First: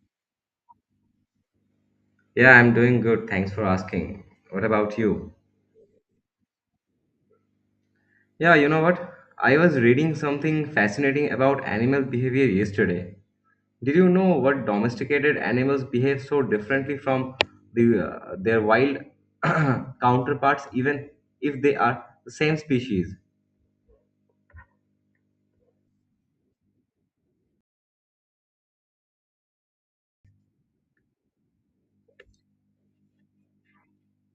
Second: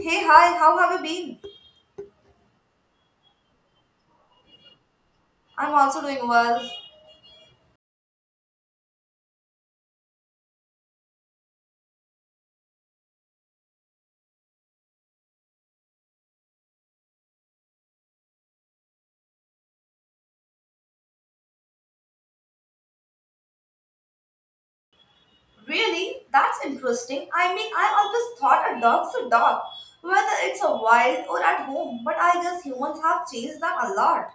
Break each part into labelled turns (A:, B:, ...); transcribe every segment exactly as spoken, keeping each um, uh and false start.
A: Hey, hi, how have you been?
B: Yeah, I'm doing good. Thanks for asking. What about you?
A: I'm also doing well.
B: Yeah, you know what? I was reading something fascinating about animal behavior yesterday. Did you know what domesticated animals behave so differently from the uh, their wild counterparts even if they are the same species?
A: Really? That's interesting. I mean, I always thought a dog's a dog, whether it's a wild or at home, but I guess humans have changed that a lot.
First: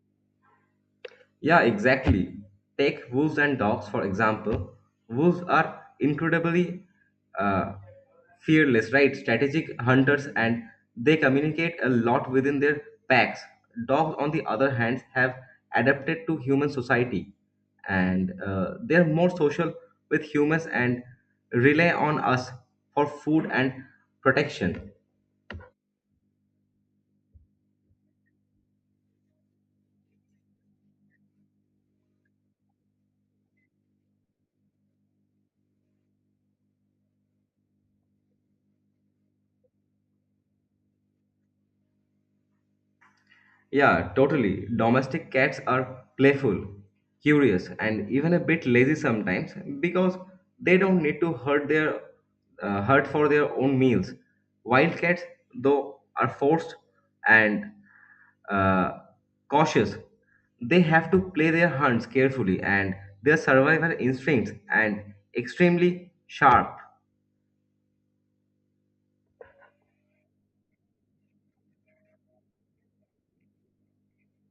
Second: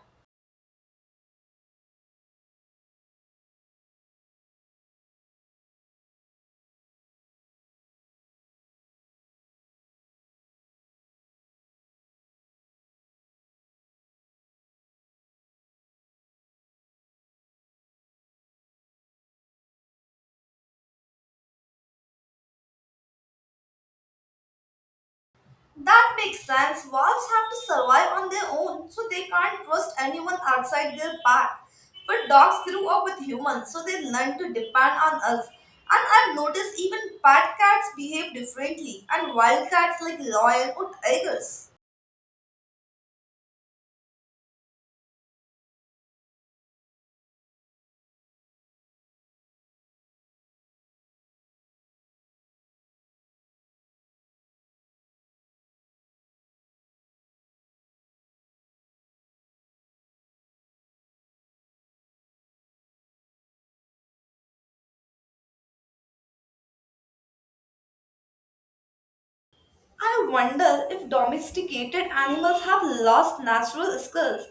B: Yeah, exactly. Take wolves and dogs for example. Wolves are incredibly uh, fearless, right? Strategic hunters and they communicate a lot within their packs. Dogs, on the other hand, have adapted to human society and uh, they're more social with humans and rely on us for food and protection.
A: That makes sense. Wolves have to survive on their own, so they can't trust anyone outside their pack. But dogs grew up with humans, so they learn to depend on us. And I've noticed even pet cats behave differently, and wild cats like lion or tigers.
B: Yeah, totally. Domestic cats are playful, curious, and even a bit lazy sometimes because they don't need to hurt their uh, hurt for their own meals. Wild cats, though, are forced and uh, cautious. They have to play their hunts carefully, and their survival instincts and extremely sharp.
A: I wonder if domesticated animals have lost natural skills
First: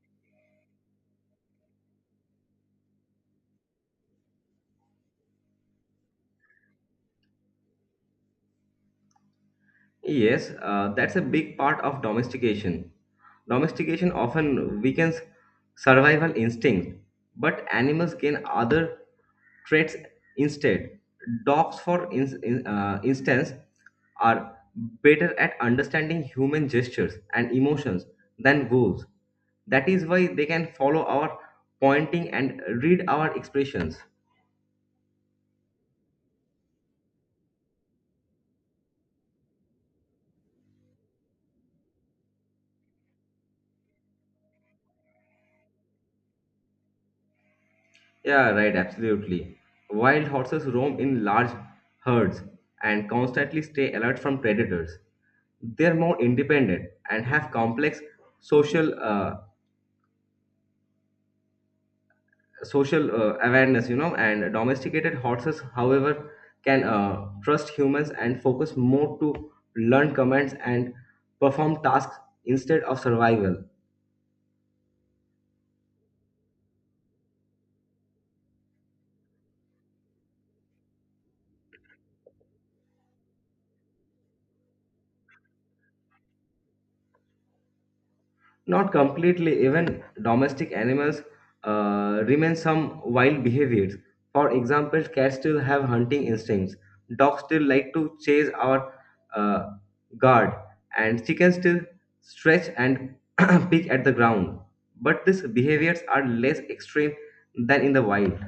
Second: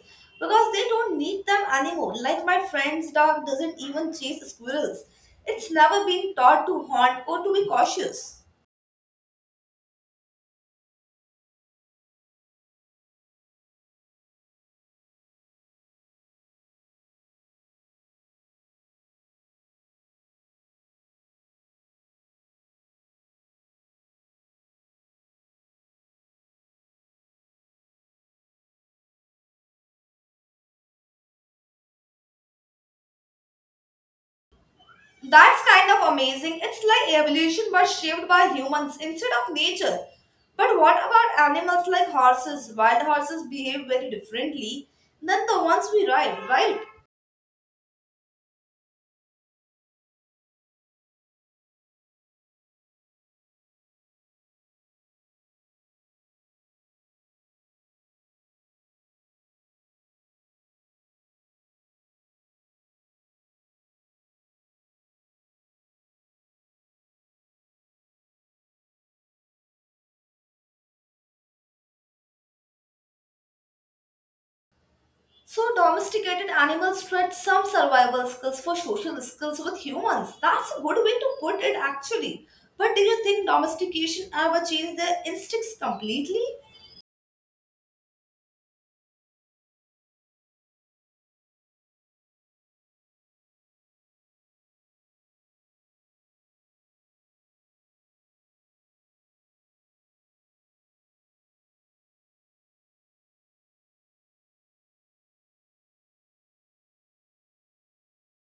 A: because they don't need them anymore. Like my friend's dog doesn't even chase squirrels. It's never been taught to hunt or to be cautious.
B: Yes, uh, that's a big part of domestication. Domestication often weakens survival instinct, but animals gain other traits instead. Dogs, for in, in- uh, instance, are better at understanding human gestures and emotions than wolves. That is why they can follow our pointing and read our expressions.
A: That's kind of amazing. It's like evolution was shaped by humans instead of nature. But what about animals like horses? Wild horses behave very differently than the ones we ride, right?
B: Yeah, right, absolutely. Wild horses roam in large herds and constantly stay alert from predators. They're more independent and have complex social uh, social uh, awareness, you know, and domesticated horses, however, can uh, trust humans and focus more to learn commands and perform tasks instead of survival.
A: So, domesticated animals trade some survival skills for social skills with humans. That's a good way to put it, actually. But do you think domestication ever changed their instincts completely?
B: Not completely, even domestic animals uh, remain some wild behaviors. For example, cats still have hunting instincts, dogs still like to chase our uh, guard, and chickens still stretch and pick at the ground. But these behaviors are less extreme than in the wild.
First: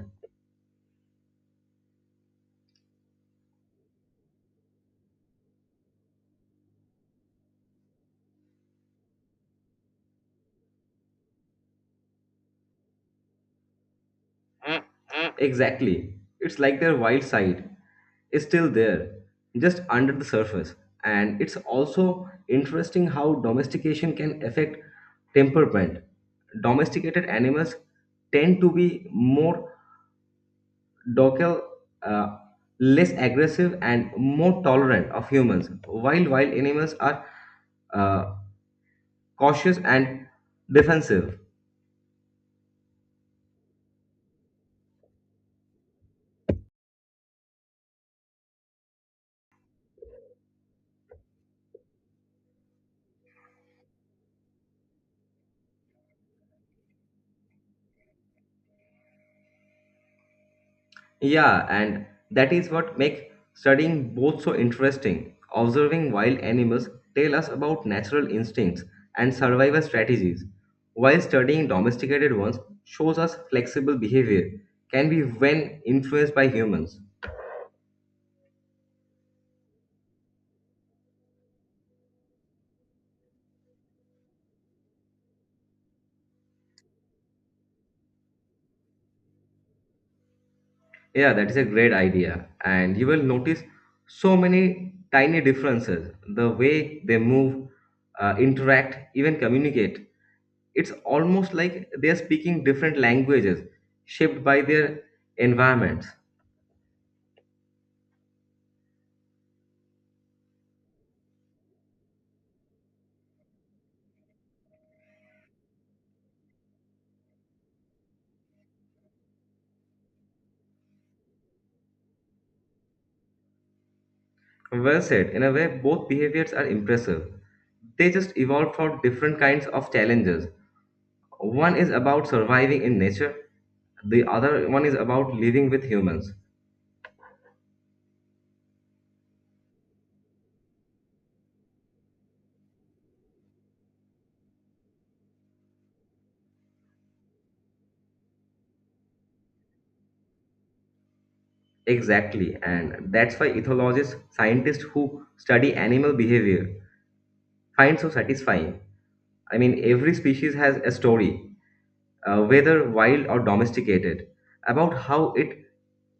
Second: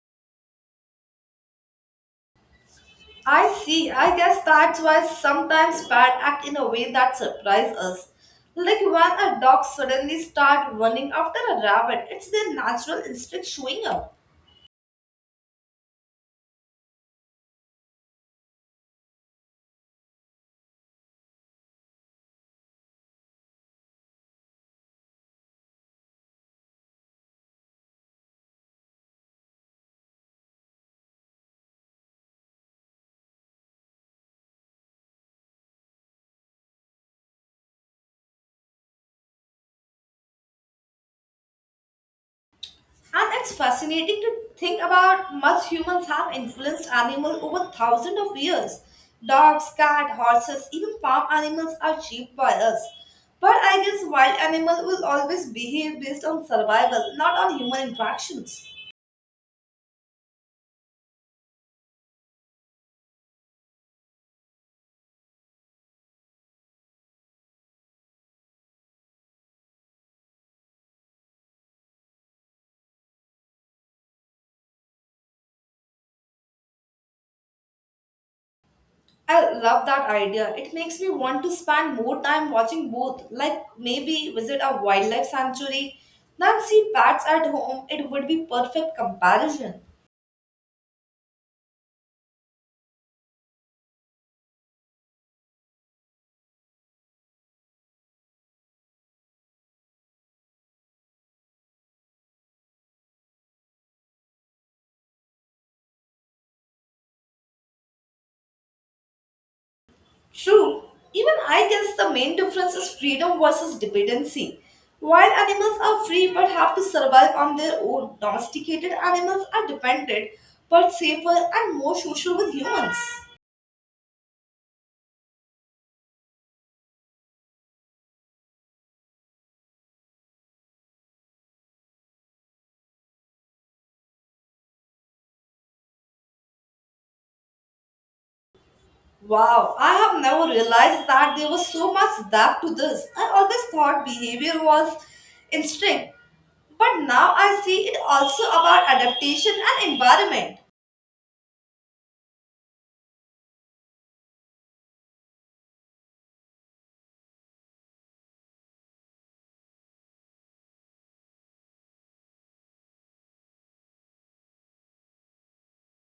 A: I see. I guess that's why sometimes pets act in a way that surprises us. Like when a dog suddenly starts running after a rabbit, it's their natural instinct showing up.
B: Exactly. It's like their wild side is still there, just under the surface. And it's also interesting how domestication can affect temperament. Domesticated animals tend to be more docile, uh, less aggressive, and more tolerant of humans, while wild animals are uh, cautious and defensive.
A: And it's fascinating to think about much humans have influenced animals over thousands of years. Dogs, cats, horses, even farm animals are shaped by us. But I guess wild animals will always behave based on survival, not on human interactions.
B: Yeah, and that is what makes studying both so interesting. Observing wild animals tell us about natural instincts and survival strategies, while studying domesticated ones shows us flexible behavior can be when influenced by humans.
A: I love that idea. It makes me want to spend more time watching both, like maybe visit a wildlife sanctuary than see bats at home. It would be perfect comparison.
B: Yeah, that is a great idea. And you will notice so many tiny differences the way they move, uh, interact, even communicate. It's almost like they are speaking different languages shaped by their environments.
A: True, even I guess the main difference is freedom versus dependency. While animals are free but have to survive on their own. Domesticated animals are dependent but safer and more social with humans.
B: Well said, in a way, both behaviors are impressive. They just evolved for different kinds of challenges. One is about surviving in nature, the other one is about living with humans.
A: Wow, I have never realized that there was so much depth to this. I always thought behavior was instinct, but now I see it also about adaptation and environment.
B: Exactly, and that's why ethologists, scientists who study animal behavior, find so satisfying. I mean, every species has a story, uh, whether wild or domesticated, about how it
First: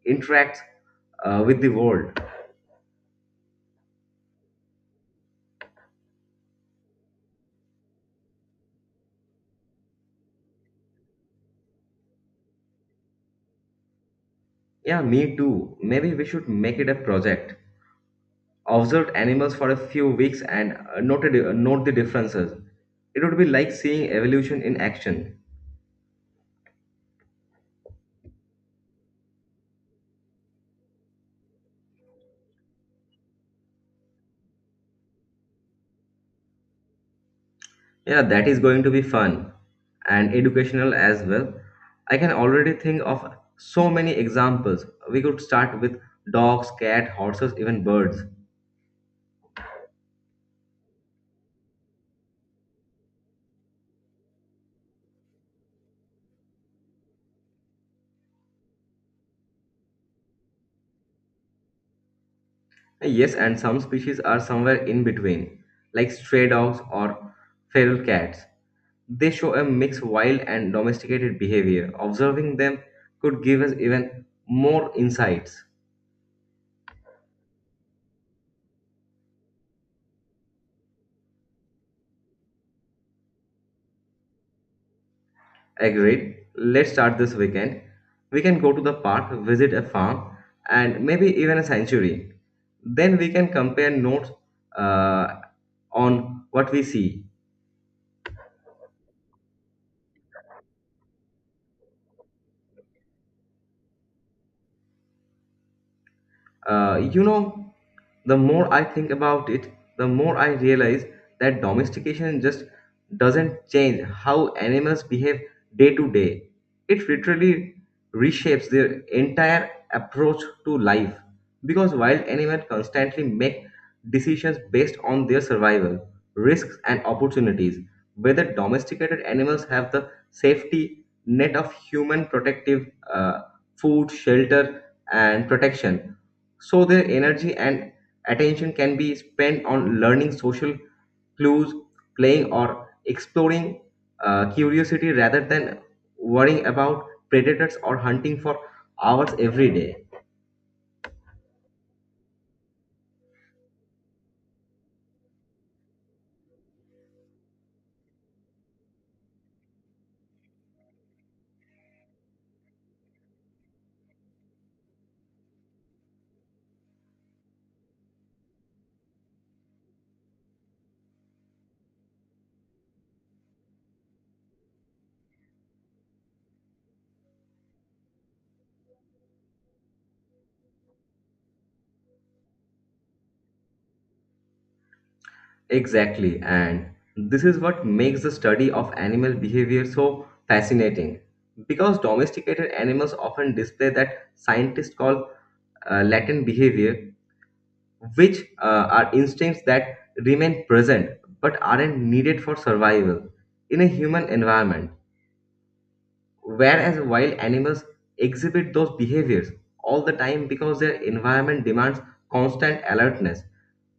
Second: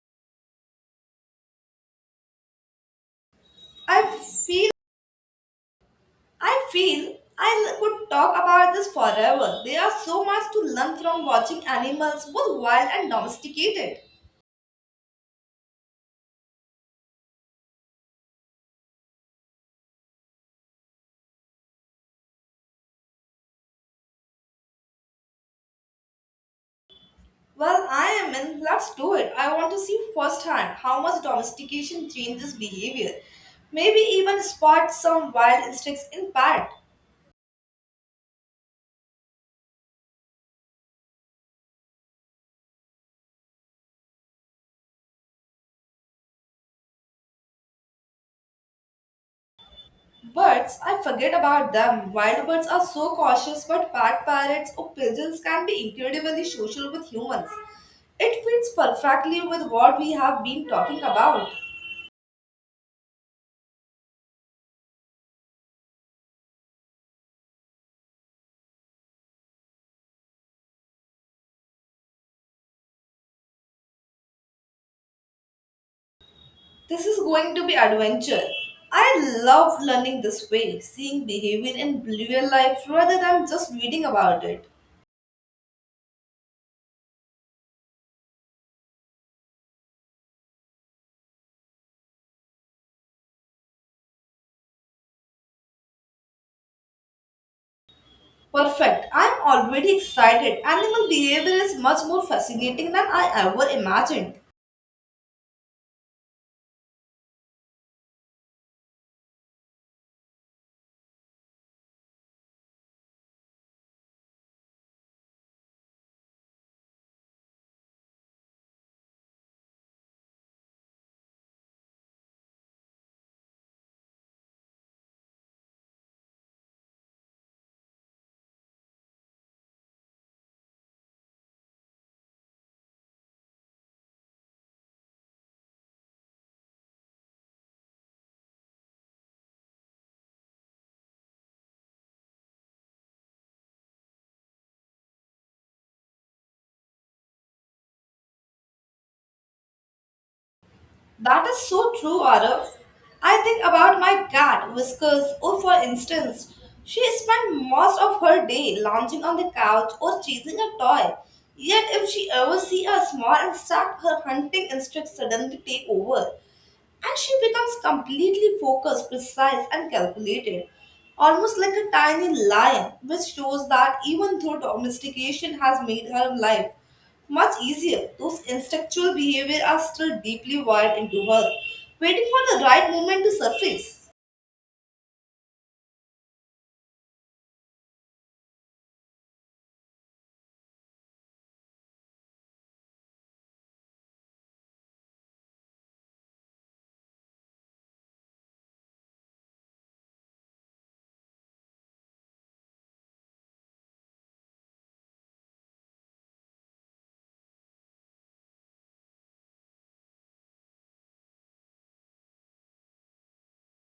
B: interacts uh, with the world.
A: I feel I feel I could talk about this forever. There are so much to learn from watching animals, both wild and domesticated.
B: Yeah, me too. Maybe we should make it a project. Observe animals for a few weeks and uh, note, it- note the differences. It would be like seeing evolution in action.
A: Well, I am in. Let's do it. I want to see firsthand how much domestication changes behavior. Maybe even spot some wild instincts in pet.
B: Yeah, that is going to be fun and educational as well. I can already think of so many examples. We could start with dogs, cats, horses, even birds.
A: Birds, I forget about them. Wild birds are so cautious, but pet parrots or pigeons can be incredibly social with humans. It fits perfectly with what we have been talking about.
B: Yes, and some species are somewhere in between, like stray dogs or feral cats. They show a mix wild and domesticated behavior. Observing them could give us even more insights.
A: This is going to be adventure. I love learning this way, seeing behavior in real life rather than just reading about it.
B: Agreed. Let's start this weekend. We can go to the park, visit a farm, and maybe even a sanctuary. Then we can compare notes uh, on what we see.
A: Perfect. I'm already excited. Animal behavior is much more fascinating than I ever imagined.
B: Uh, you know, the more I think about it, the more I realize that domestication just doesn't change how animals behave day to day. It literally reshapes their entire approach to life because wild animals constantly make decisions based on their survival, risks, and opportunities. Whether domesticated animals have the safety net of human protective uh, food, shelter, and protection so their energy and attention can be spent on learning social clues, playing, or exploring uh, curiosity rather than worrying about predators or hunting for hours every day.
A: That is so true, Arav. I think about my cat, Whiskers, or for instance, she spent most of her day lounging on the couch or chasing a toy. Yet, if she ever sees a small insect, her hunting instinct suddenly take over, and she becomes completely focused, precise, and calculated, almost like a tiny lion, which shows that even though domestication has made her life much easier, those instinctual behaviors are still deeply wired into her, waiting for the right moment to surface.
B: Exactly, and this is what makes the study of animal behavior so fascinating. Because domesticated animals often display that scientists call uh, latent behavior, which uh, are instincts that remain present but aren't needed for survival in a human environment. Whereas wild animals exhibit those behaviors all the time because their environment demands constant alertness,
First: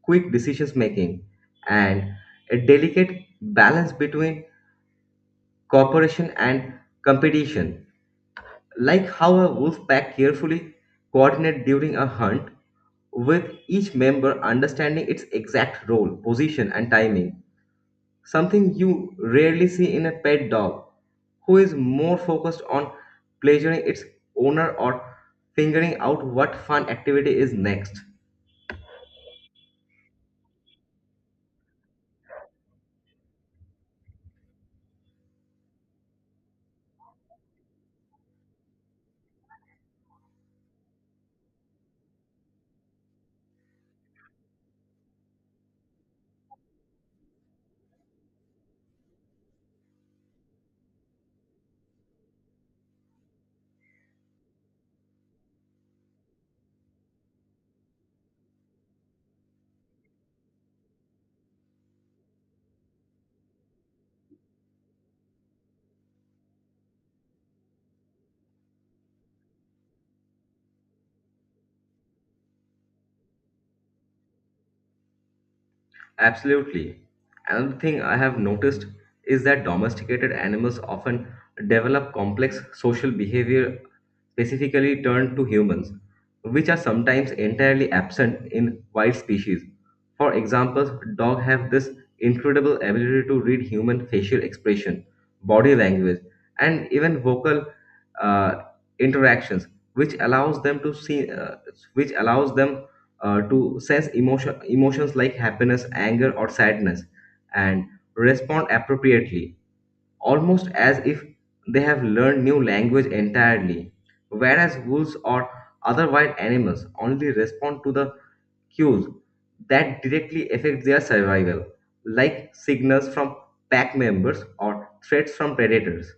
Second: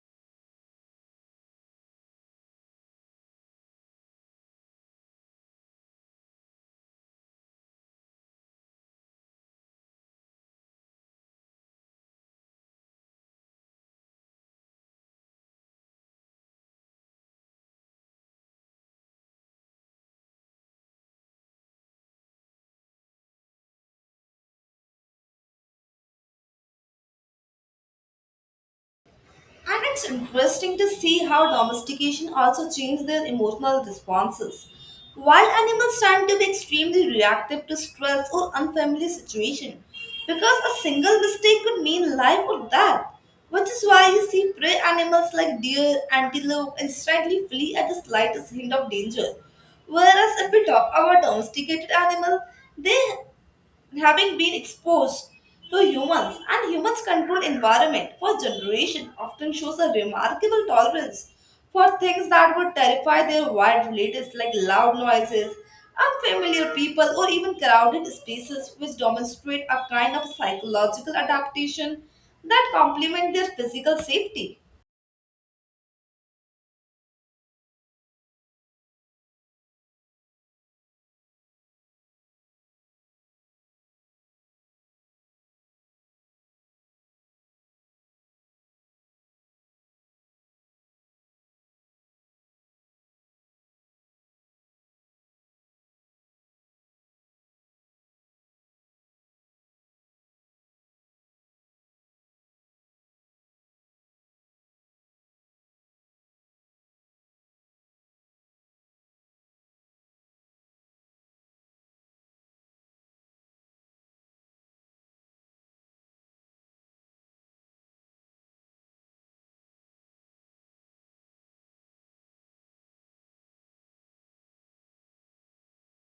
B: quick decision making, and a delicate balance between cooperation and competition. Like how a wolf pack carefully coordinates during a hunt, with each member understanding its exact role, position, and timing something you rarely see in a pet dog, who is more focused on pleasuring its owner or figuring out what fun activity is next.
A: And it's interesting to see how domestication also changed their emotional responses. Wild animals tend to be extremely reactive to stress or unfamiliar situation because a single mistake could mean life or death, which is why you see prey animals like deer, antelope instantly flee at the slightest hint of danger. Whereas if we talk about domesticated animals, they having been exposed to humans and humans controlled environment for generations often shows a remarkable tolerance for things that would terrify their wild relatives like loud noises, unfamiliar people, or even crowded spaces, which demonstrate a kind of psychological adaptation that complement their physical safety.
B: Absolutely. Another thing I have noticed is that domesticated animals often develop complex social behavior specifically turned to humans, which are sometimes entirely absent in wild species. For example, dogs have this incredible ability to read human facial expression, body language, and even vocal uh, interactions, which allows them to see, uh, which allows them uh, to sense emotion, emotions like happiness, anger, or sadness, and respond appropriately almost as if they have learned new language entirely. Whereas wolves or other wild animals only respond to the cues that directly affect their survival, like signals from pack members or threats from predators.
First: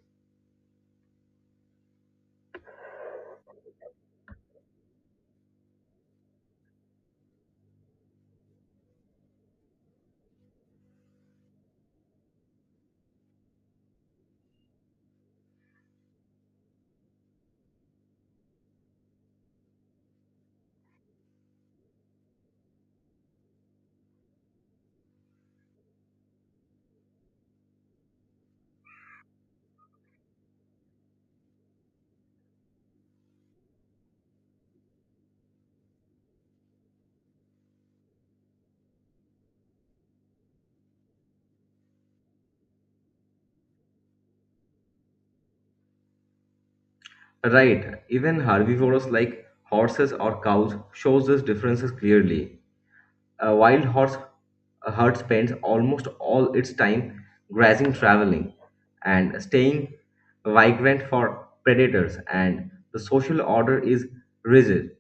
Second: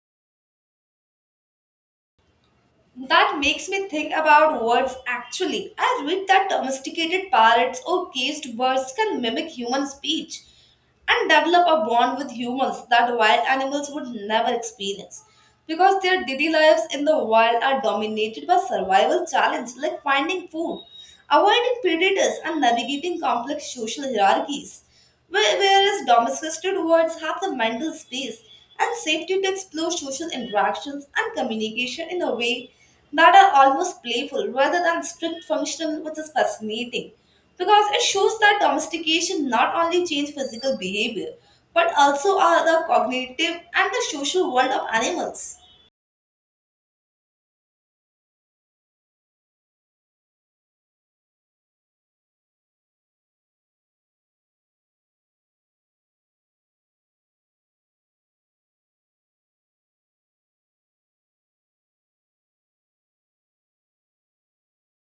A: That makes me think about words actually. I read that domesticated parrots or caged birds can mimic human speech and develop a bond with humans that wild animals would never experience because their daily lives in the wild are dominated by survival challenges like finding food, avoiding predators, and navigating complex social hierarchies. Whe- Whereas domesticated birds have the mental space and safety to explore social interactions and communication in a way that are almost playful rather than strict functional, which is fascinating because it shows that domestication not only changed physical behavior but also are the cognitive and the social world of animals.
B: Right, even herbivores like horses or cows shows these differences clearly. A wild horse a herd spends almost all its time grazing, traveling, and staying vigilant for predators, and the social order is rigid,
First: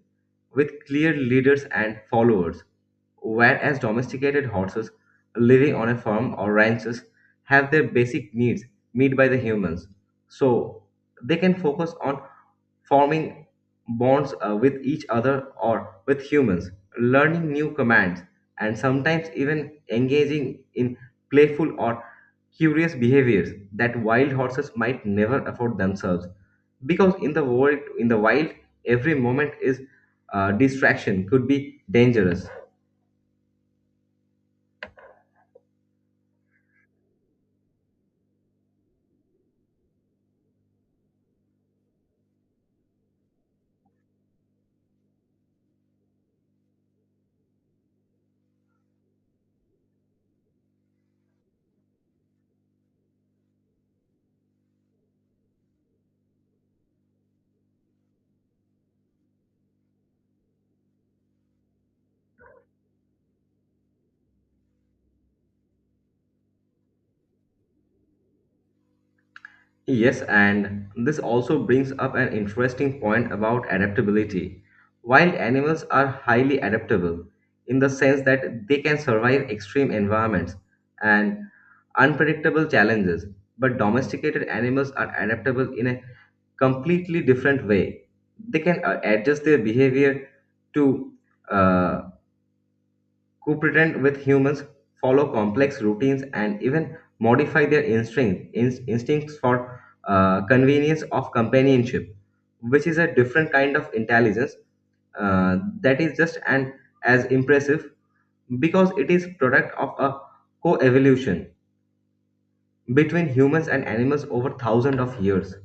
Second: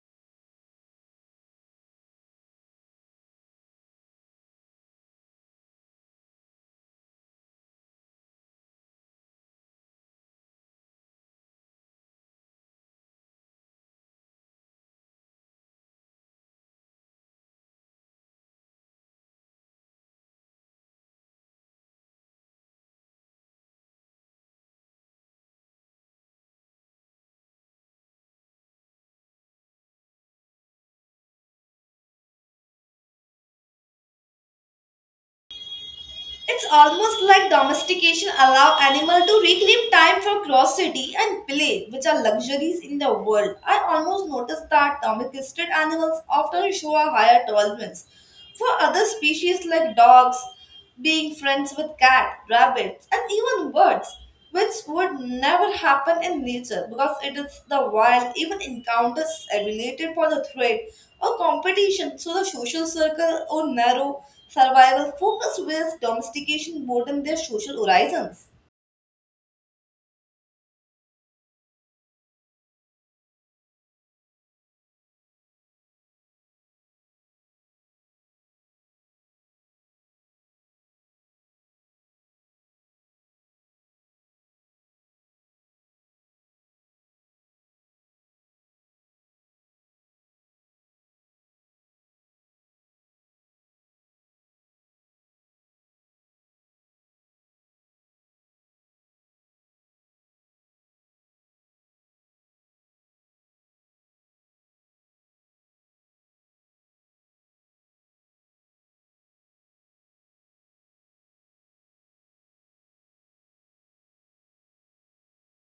B: with clear leaders and followers. Whereas domesticated horses living on a farm or ranches have their basic needs met by the humans, so they can focus on forming bonds uh, with each other or with humans, learning new commands and sometimes even engaging in playful or curious behaviors that wild horses might never afford themselves because in the world in the wild every moment is uh, distraction could be dangerous.
A: It's almost like domestication allow animal to reclaim time for curiosity and play, which are luxuries in the world. I almost noticed that domesticated animals often show a higher tolerance for other species like dogs, being friends with cat, rabbits, and even birds, which would never happen in nature because it is the wild even encounters related for the threat or competition, so the social circle or narrow survival focus where domestication broaden their social horizons.
B: Yes, and this also brings up an interesting point about adaptability. Wild animals are highly adaptable in the sense that they can survive extreme environments and unpredictable challenges, but domesticated animals are adaptable in a completely different way. They can uh, adjust their behavior to uh, cooperate with humans, follow complex routines, and even modify their instinct, in- instincts for uh, convenience of companionship, which is a different kind of intelligence uh, that is just and as impressive because it is product of a co-evolution between humans and animals over thousands of years.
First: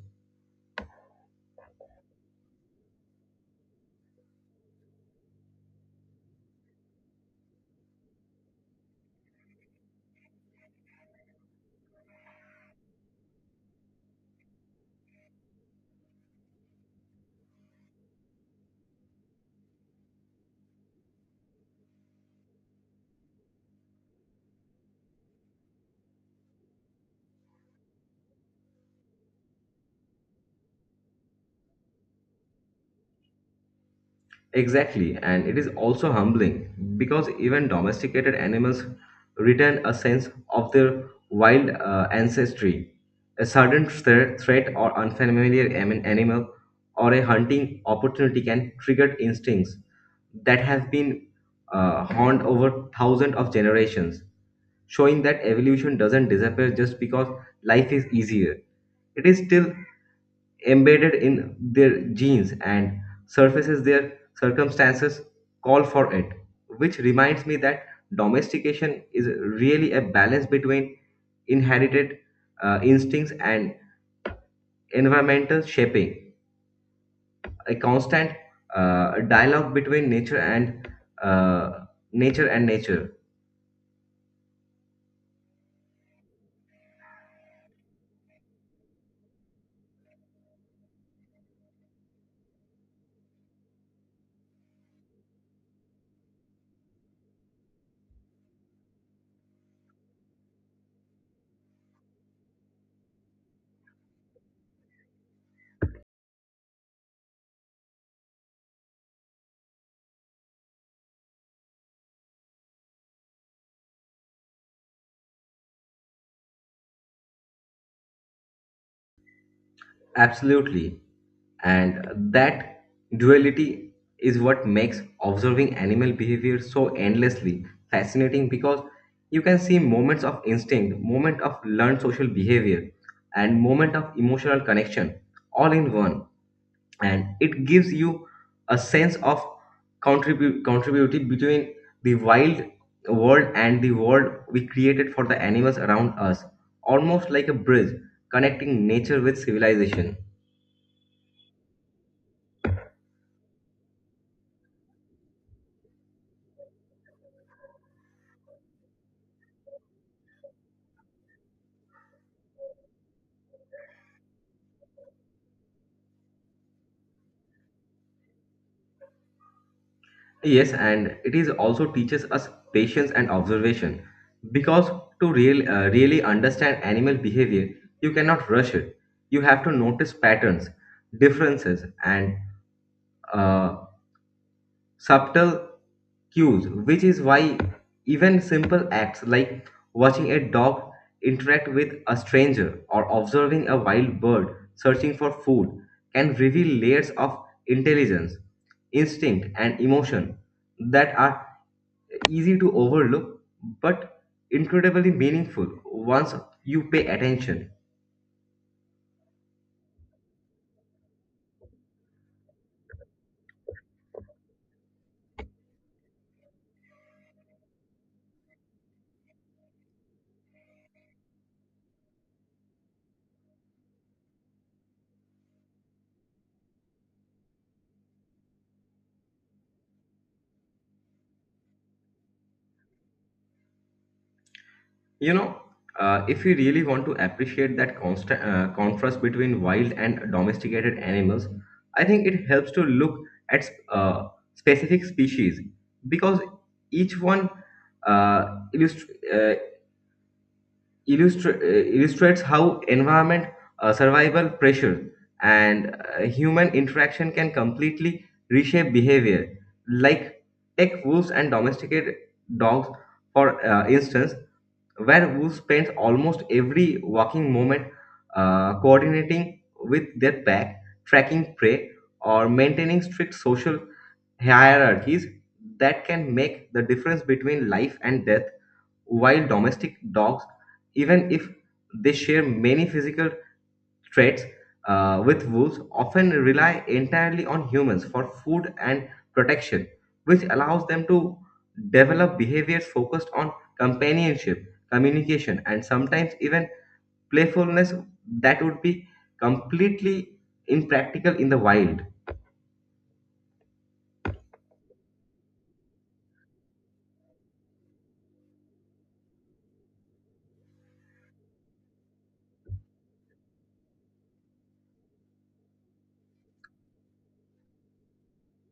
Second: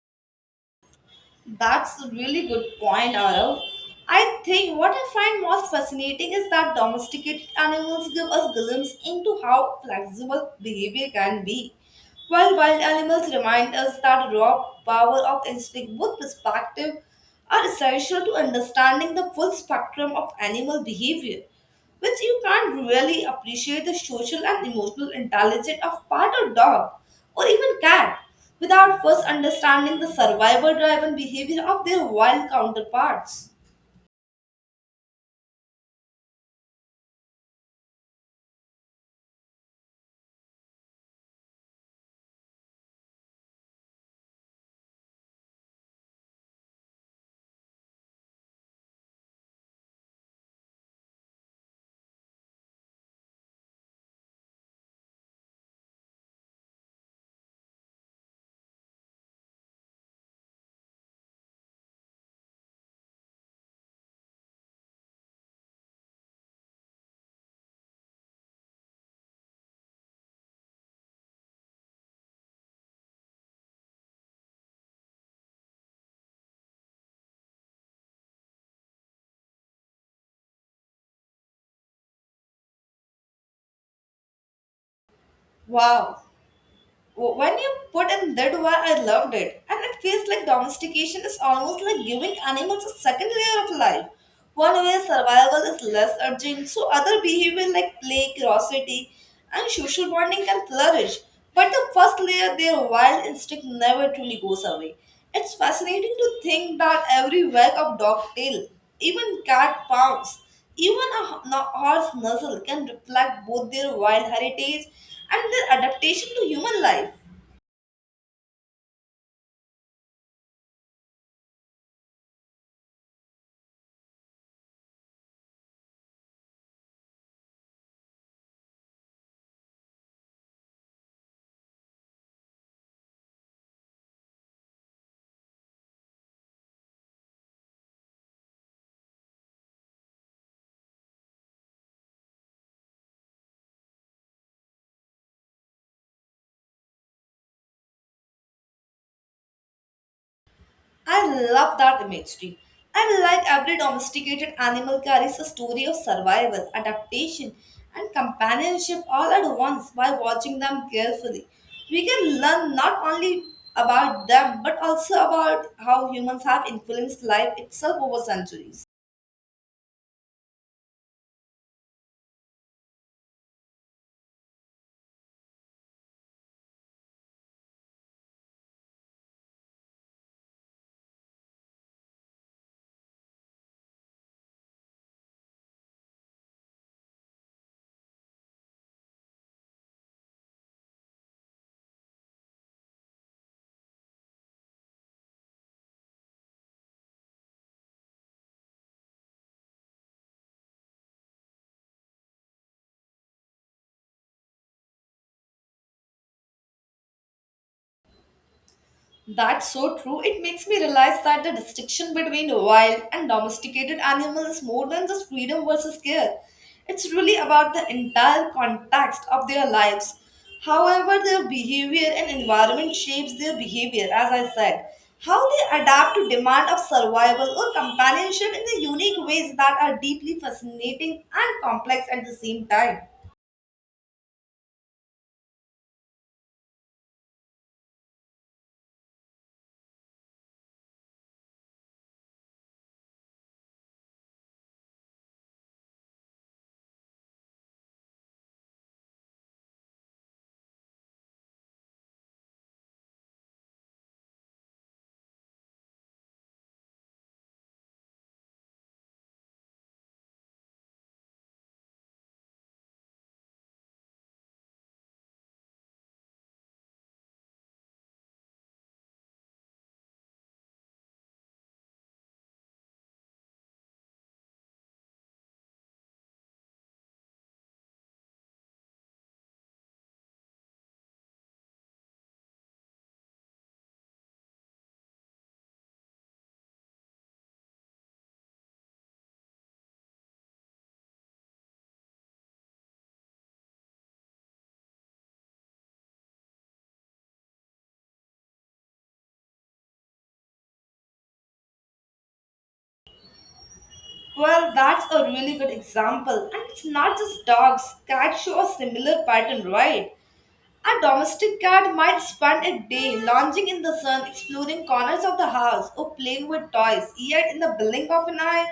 A: That's a really good point, Arav. I think what I find most fascinating is that domesticated animals give us glimpse into how flexible behavior can be, while wild animals remind us that raw power of instinct. Both perspectives are essential to understanding the full spectrum of animal behavior, which you can't really appreciate the social and emotional intelligence of part or dog or even cat without first understanding the survivor driven behavior of their wild counterparts.
B: Exactly, and it is also humbling because even domesticated animals retain a sense of their wild uh, ancestry. A sudden thre- threat or unfamiliar am- animal or a hunting opportunity can trigger instincts that have been uh, honed over thousands of generations, showing that evolution doesn't disappear just because life is easier. It is still embedded in their genes and surfaces their circumstances call for it, which reminds me that domestication is really a balance between inherited uh, instincts and environmental shaping, a constant uh, dialogue between nature and uh, nature and nature.
A: Wow, when you put in that way, I loved it. And it feels like domestication is almost like giving animals a second layer of life. One way survival is less urgent, so other behavior like play, curiosity, and social bonding can flourish. But the first layer, their wild instinct, never truly goes away. It's fascinating to think that every wag of dog tail, even cat pounds, even a ho- no- horse nuzzle can reflect both their wild heritage and their adaptation to human life.
B: Absolutely, and that duality is what makes observing animal behavior so endlessly fascinating because you can see moments of instinct, moment of learned social behavior, and moment of emotional connection all in one, and it gives you a sense of contribu- contributive between the wild world and the world we created for the animals around us, almost like a bridge connecting nature with civilization.
A: I love that imagery. I like every domesticated animal carries a story of survival, adaptation, and companionship all at once by watching them carefully. We can learn not only about them but also about how humans have influenced life itself over centuries.
B: Yes, and it is also teaches us patience and observation because to real, uh, really understand animal behavior, you cannot rush it. You have to notice patterns, differences, and uh, subtle cues, which is why even simple acts like watching a dog interact with a stranger or observing a wild bird searching for food can reveal layers of intelligence, instinct, and emotion that are easy to overlook but incredibly meaningful once you pay attention.
A: That's so true. It makes me realize that the distinction between wild and domesticated animals is more than just freedom versus care. It's really about the entire context of their lives. However, their behavior and environment shapes their behavior, as I said. How they adapt to demand of survival or companionship in the unique ways that are deeply fascinating and complex at the same time.
B: You know uh, if you really want to appreciate that constant uh, contrast between wild and domesticated animals, I think it helps to look at uh, specific species because each one uh, illust- uh, illustra- uh, illustrates how environment, uh, survival pressure, and uh, human interaction can completely reshape behavior. Like tech wolves and domesticated dogs, for uh, instance, where wolves spends almost every walking moment uh, coordinating with their pack, tracking prey, or maintaining strict social hierarchies that can make the difference between life and death, while domestic dogs even if they share many physical traits uh, with wolves, often rely entirely on humans for food and protection, which allows them to develop behaviors focused on companionship, communication, and sometimes even playfulness that would be completely impractical in the wild.
A: Well, that's a really good example. And it's not just dogs, cats show a similar pattern, right? A domestic cat might spend a day lounging in the sun, exploring corners of the house, or playing with toys, yet, in the blink of an eye,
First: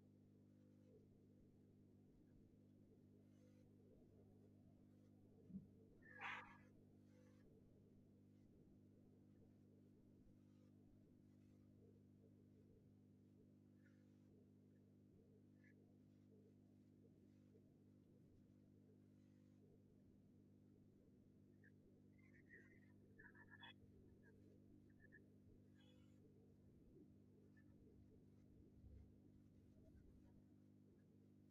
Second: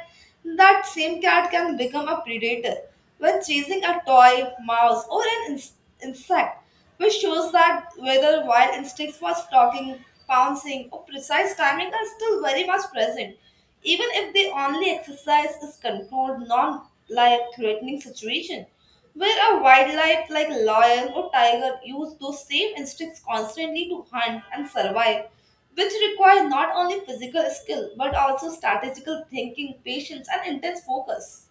A: that same cat can become a predator when chasing a toy, mouse, or an ins- insect, which shows that whether wild instincts for stalking, pouncing, or precise timing are still very much present, even if the only exercise is controlled, non life threatening situation. Where a wildlife like lion or tiger use those same instincts constantly to hunt and survive, which require not only physical skill but also strategical thinking, patience, and intense focus.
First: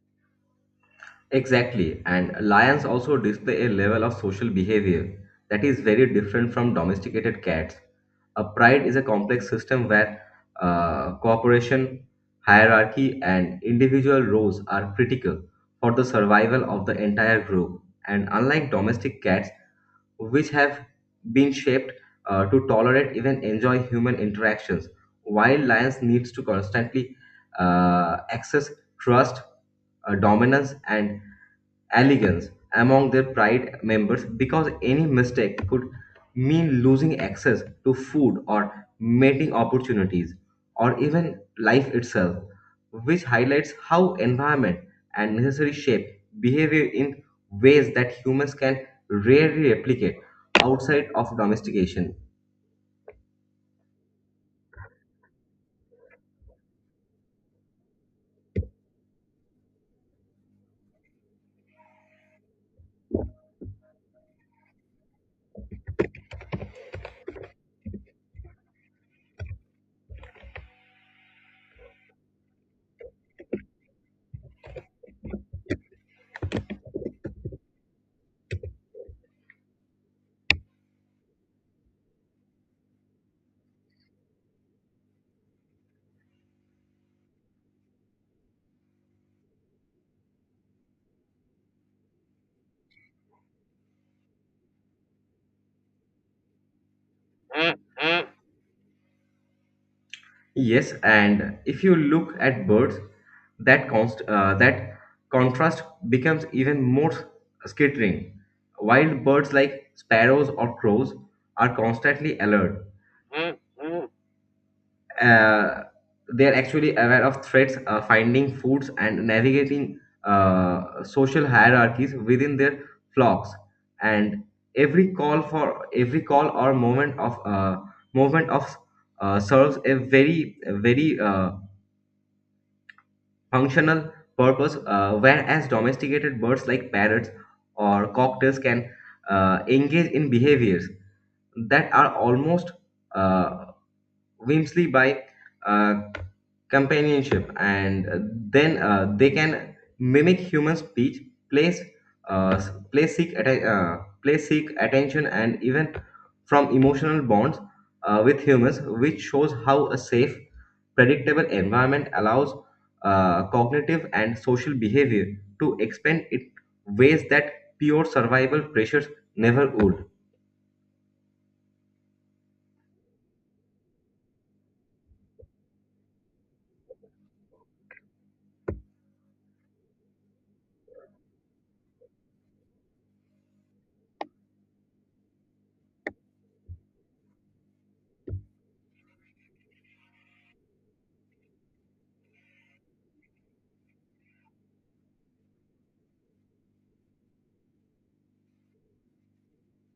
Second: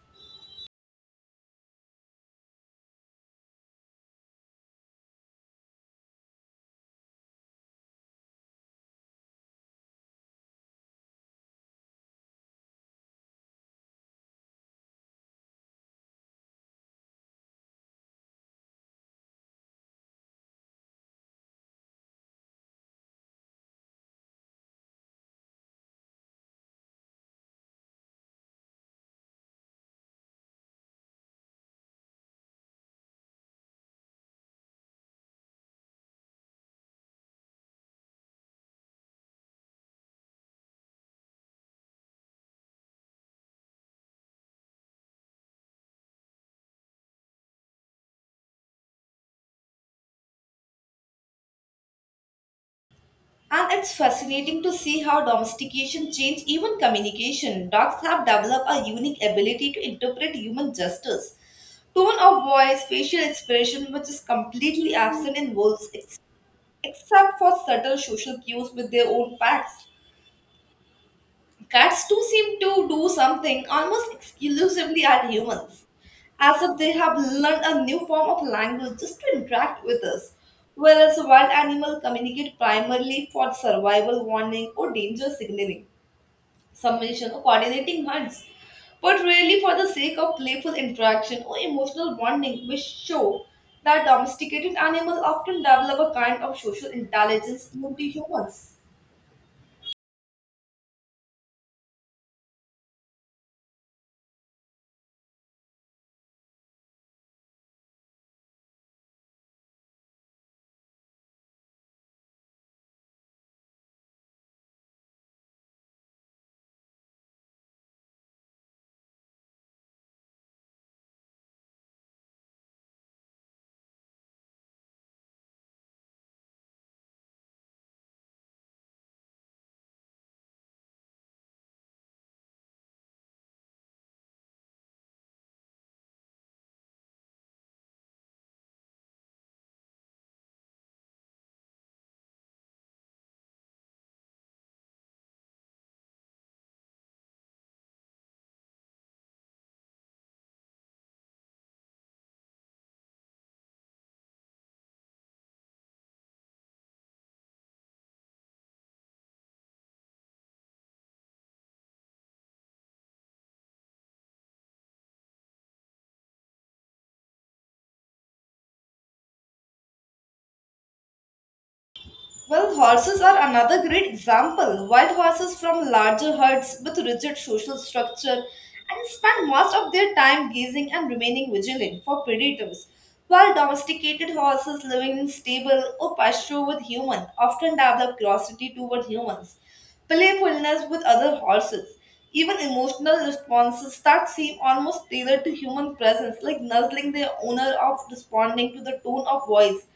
B: Exactly, and lions also display a level of social behavior that is very different from domesticated cats. A pride is a complex system where uh, cooperation, hierarchy, and individual roles are critical for the survival of the entire group. And unlike domestic cats, which have been shaped uh, to tolerate, even enjoy, human interactions, while lions needs to constantly uh, access trust, uh, dominance, and elegance among their pride members, because any mistake could mean losing access to food or mating opportunities or even life itself, which highlights how environment and necessary shape behavior in ways that humans can rarely replicate outside of domestication.
A: And it's fascinating to see how domestication changed even communication. Dogs have developed a unique ability to interpret human gestures, tone of voice, facial expression, which is completely absent in wolves, ex- except for subtle social cues with their own packs. Cats too seem to do something almost exclusively at humans, as if they have learned a new form of language just to interact with us, whereas wild animals communicate primarily for survival warning or danger signaling, submission or coordinating hunts, but really for the sake of playful interaction or emotional bonding, which show that domesticated animals often develop a kind of social intelligence new to humans.
B: Yes, and if you look at birds, that const uh, that contrast becomes even more scattering. Wild birds like sparrows or crows are constantly alert, uh, they are actually aware of threats, uh, finding foods, and navigating uh, social hierarchies within their flocks. And every call for every call or moment of uh, movement of uh, serves a very a very uh, functional purpose. Uh, whereas domesticated birds like parrots or cocktails can uh, engage in behaviors that are almost uh, whimsy by uh, companionship, and uh, then uh, they can mimic human speech, place uh, place seek atten- uh, place seek attention and even from emotional bonds uh, with humans, which shows how a safe, predictable environment allows uh, cognitive and social behavior to expand in ways that pure survival pressures never would.
A: Well, horses are another great example. Wild horses from larger herds with rigid social structure and spend most of their time gazing and remaining vigilant for predators, while domesticated horses living in stable or pasture with humans often develop curiosity toward humans, playfulness with other horses, even emotional responses that seem almost tailored to human presence, like nuzzling their owner of responding to the tone of voice,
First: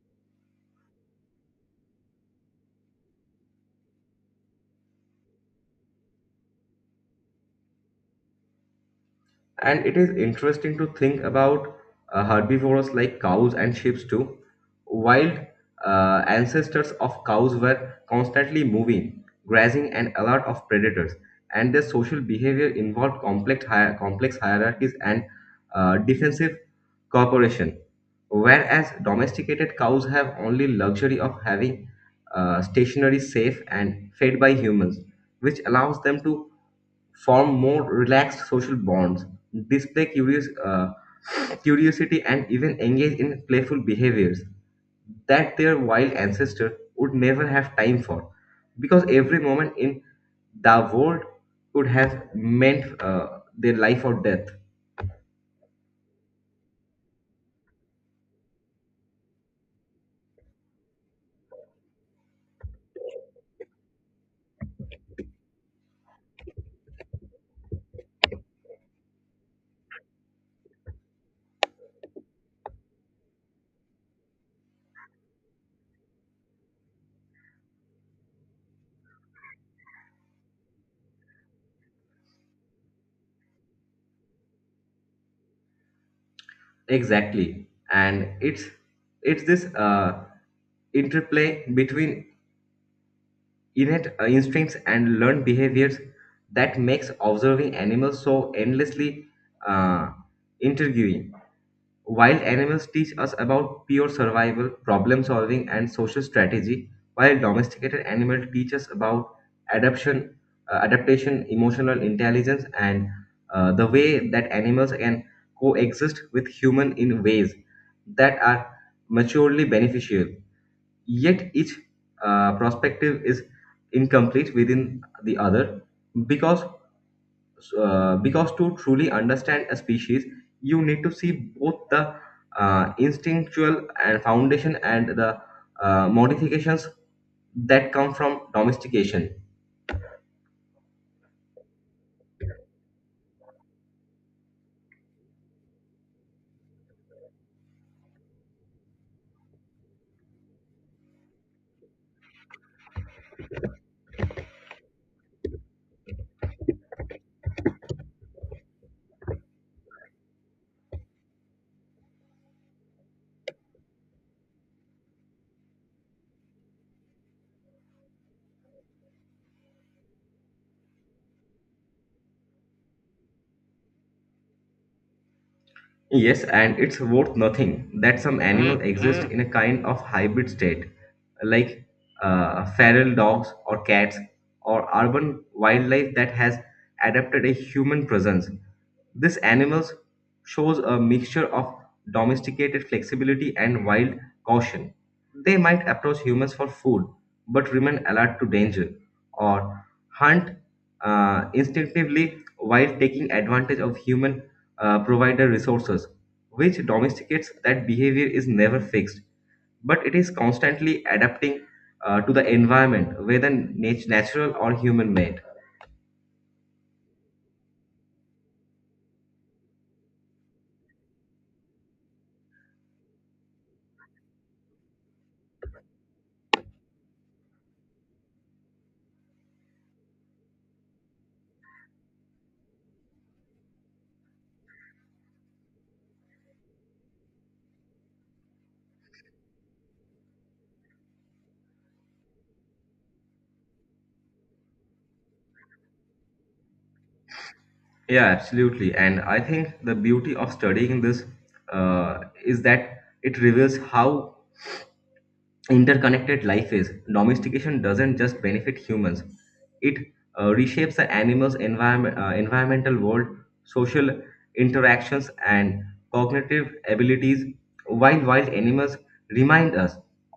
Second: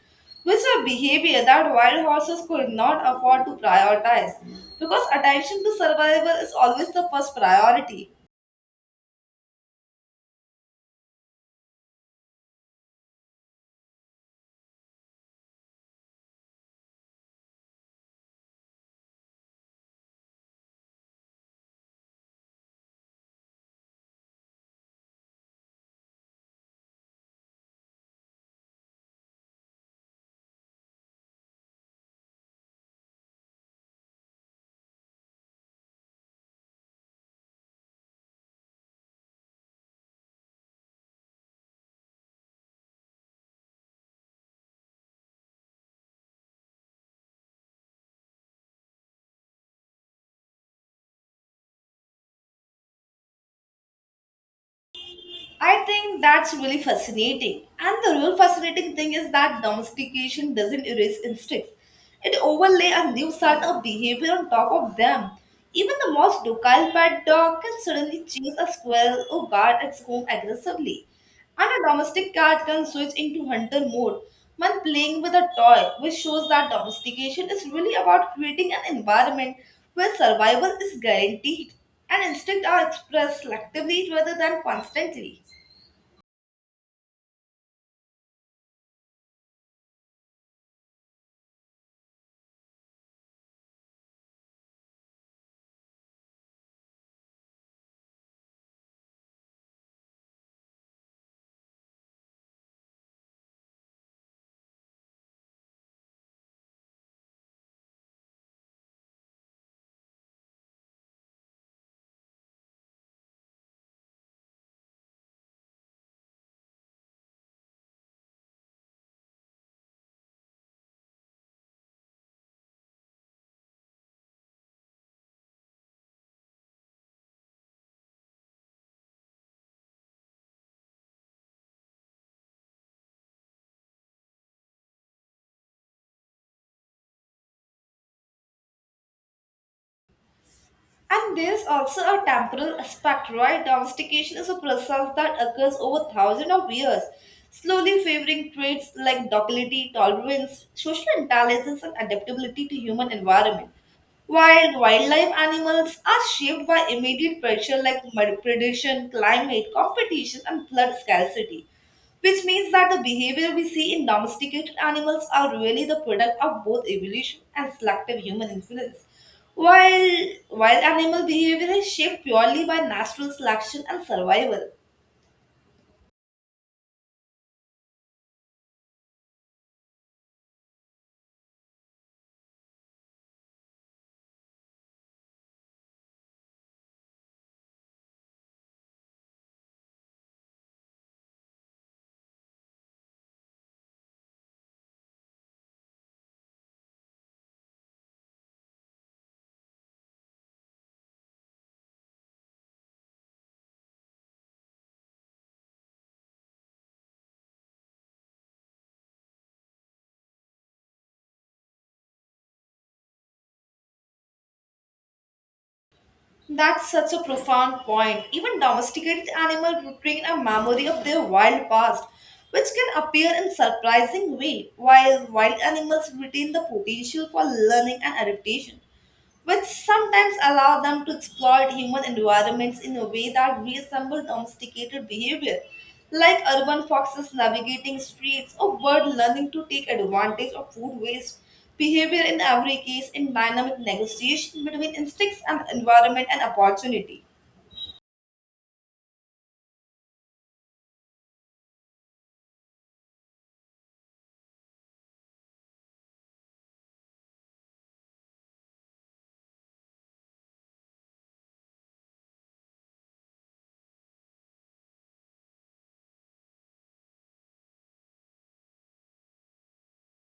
A: which are behavior that wild horses could not afford to prioritize because attention to survival is always the first priority.
B: And it is interesting to think about uh, herbivores like cows and sheep too. Wild uh, ancestors of cows were constantly moving, grazing, and alert of predators, and their social behavior involved complex, hier- complex hierarchies and uh, defensive cooperation. Whereas domesticated cows have only luxury of having uh, stationary, safe, and fed by humans, which allows them to form more relaxed social bonds, display curious, uh, curiosity, and even engage in playful behaviors that their wild ancestor would never have time for, because every moment in the world could have meant uh, their life or death.
A: I think that's really fascinating. And the real fascinating thing is that domestication doesn't erase instincts. It overlay a new set of behavior on top of them. Even the most docile pet dog can suddenly chase a squirrel or guard its home aggressively. And a domestic cat can switch into hunter mode when playing with a toy, which shows that domestication is really about creating an environment where survival is guaranteed and instincts are expressed selectively rather than constantly.
B: Exactly, and it's it's this uh, interplay between innate uh, instincts and learned behaviors that makes observing animals so endlessly uh, intriguing. Wild animals teach us about pure survival, problem solving, and social strategy, while domesticated animals teach us about adaptation, uh, adaptation, emotional intelligence, and uh, the way that animals can coexist with human in ways that are maturely beneficial, yet each uh, perspective is incomplete within the other, because uh, because to truly understand a species you need to see both the uh, instinctual and foundation and the uh, modifications that come from domestication.
A: And there's also a temporal aspect, right? Domestication is a process that occurs over thousands of years, slowly favoring traits like docility, tolerance, social intelligence, and adaptability to human environment. While wildlife animals are shaped by immediate pressure like predation, climate, competition, and blood scarcity, which means that the behavior we see in domesticated animals are really the product of both evolution and selective human influence. While, wild animal behavior is shaped purely by natural selection and survival.
B: Yes, and it's worth nothing that some animals exist, mhm, in a kind of hybrid state, like uh, feral dogs or cats or urban wildlife that has adapted a human presence. This animals shows a mixture of domesticated flexibility and wild caution. They might approach humans for food, but remain alert to danger, or hunt uh, instinctively while taking advantage of human uh, provider resources, which domesticates that behavior is never fixed, but it is constantly adapting uh, to the environment, whether nat- natural or human made.
A: That's such a profound point. Even domesticated animals retain a memory of their wild past, which can appear in surprising way, while wild animals retain the potential for learning and adaptation, which sometimes allow them to exploit human environments in a way that resembles domesticated behavior, like urban foxes navigating streets or birds learning to take advantage of food waste. Behavior in every case in dynamic negotiation between instincts and environment and opportunity.
B: Yeah, absolutely. And I think the beauty of studying this uh, is that it reveals how interconnected life is. Domestication doesn't just benefit humans, it uh, reshapes the animal's environment, uh, environmental world, social interactions, and cognitive abilities, while wild animals remind us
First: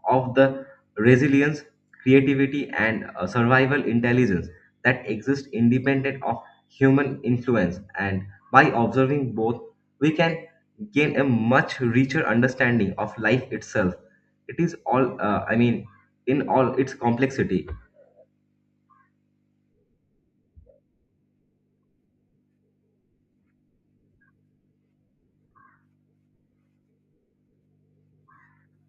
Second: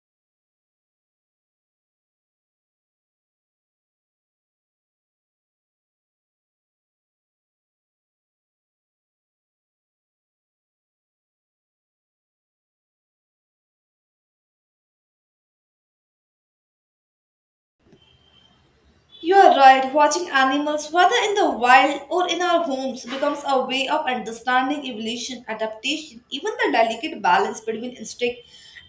B: of the resilience, creativity, and uh, survival intelligence that exist independent of human influence. And by observing both, we can gain a much richer understanding of life itself, it is all uh, i mean in all its complexity.
A: You are right, watching animals, whether in the wild or in our homes, becomes a way of understanding evolution, adaptation, even the delicate balance between instinct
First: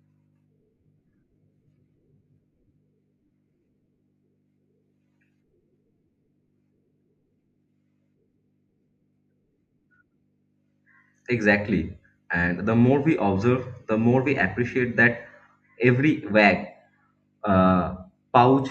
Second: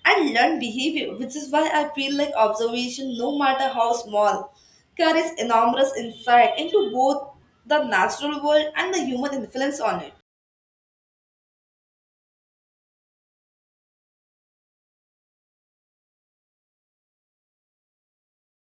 A: and learned behavior, which is why I feel like observation, no matter how small, carries enormous insight into both the natural world and the human influence on it.
B: Exactly, and the more we observe, the more we appreciate that every wag, uh, pouch,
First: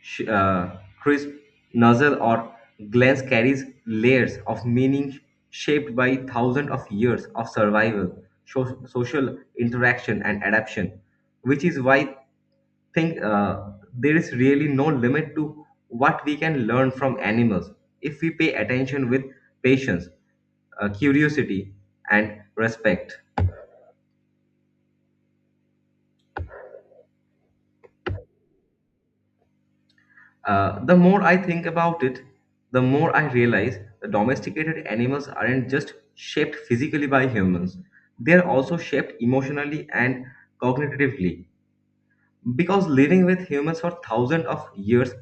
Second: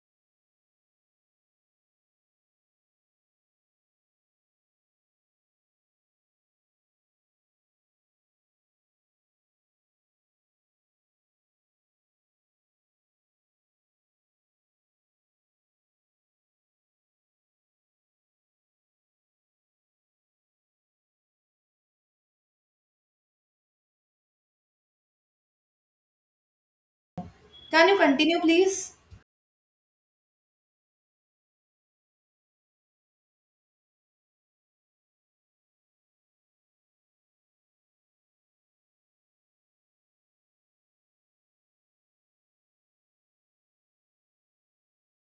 B: sh- uh, crisp, nozzle, or glance carries layers of meaning shaped by thousands of years of survival, so- social interaction, and adaptation, which is why, think uh, there is really no limit to what we can learn from animals if we pay attention with patience, uh, curiosity, and respect.
A: Can you continue, please?
B: Uh, the more I think about it, the more I realize the domesticated animals aren't just shaped physically by humans, they are also shaped emotionally and cognitively, because living with humans for thousands of years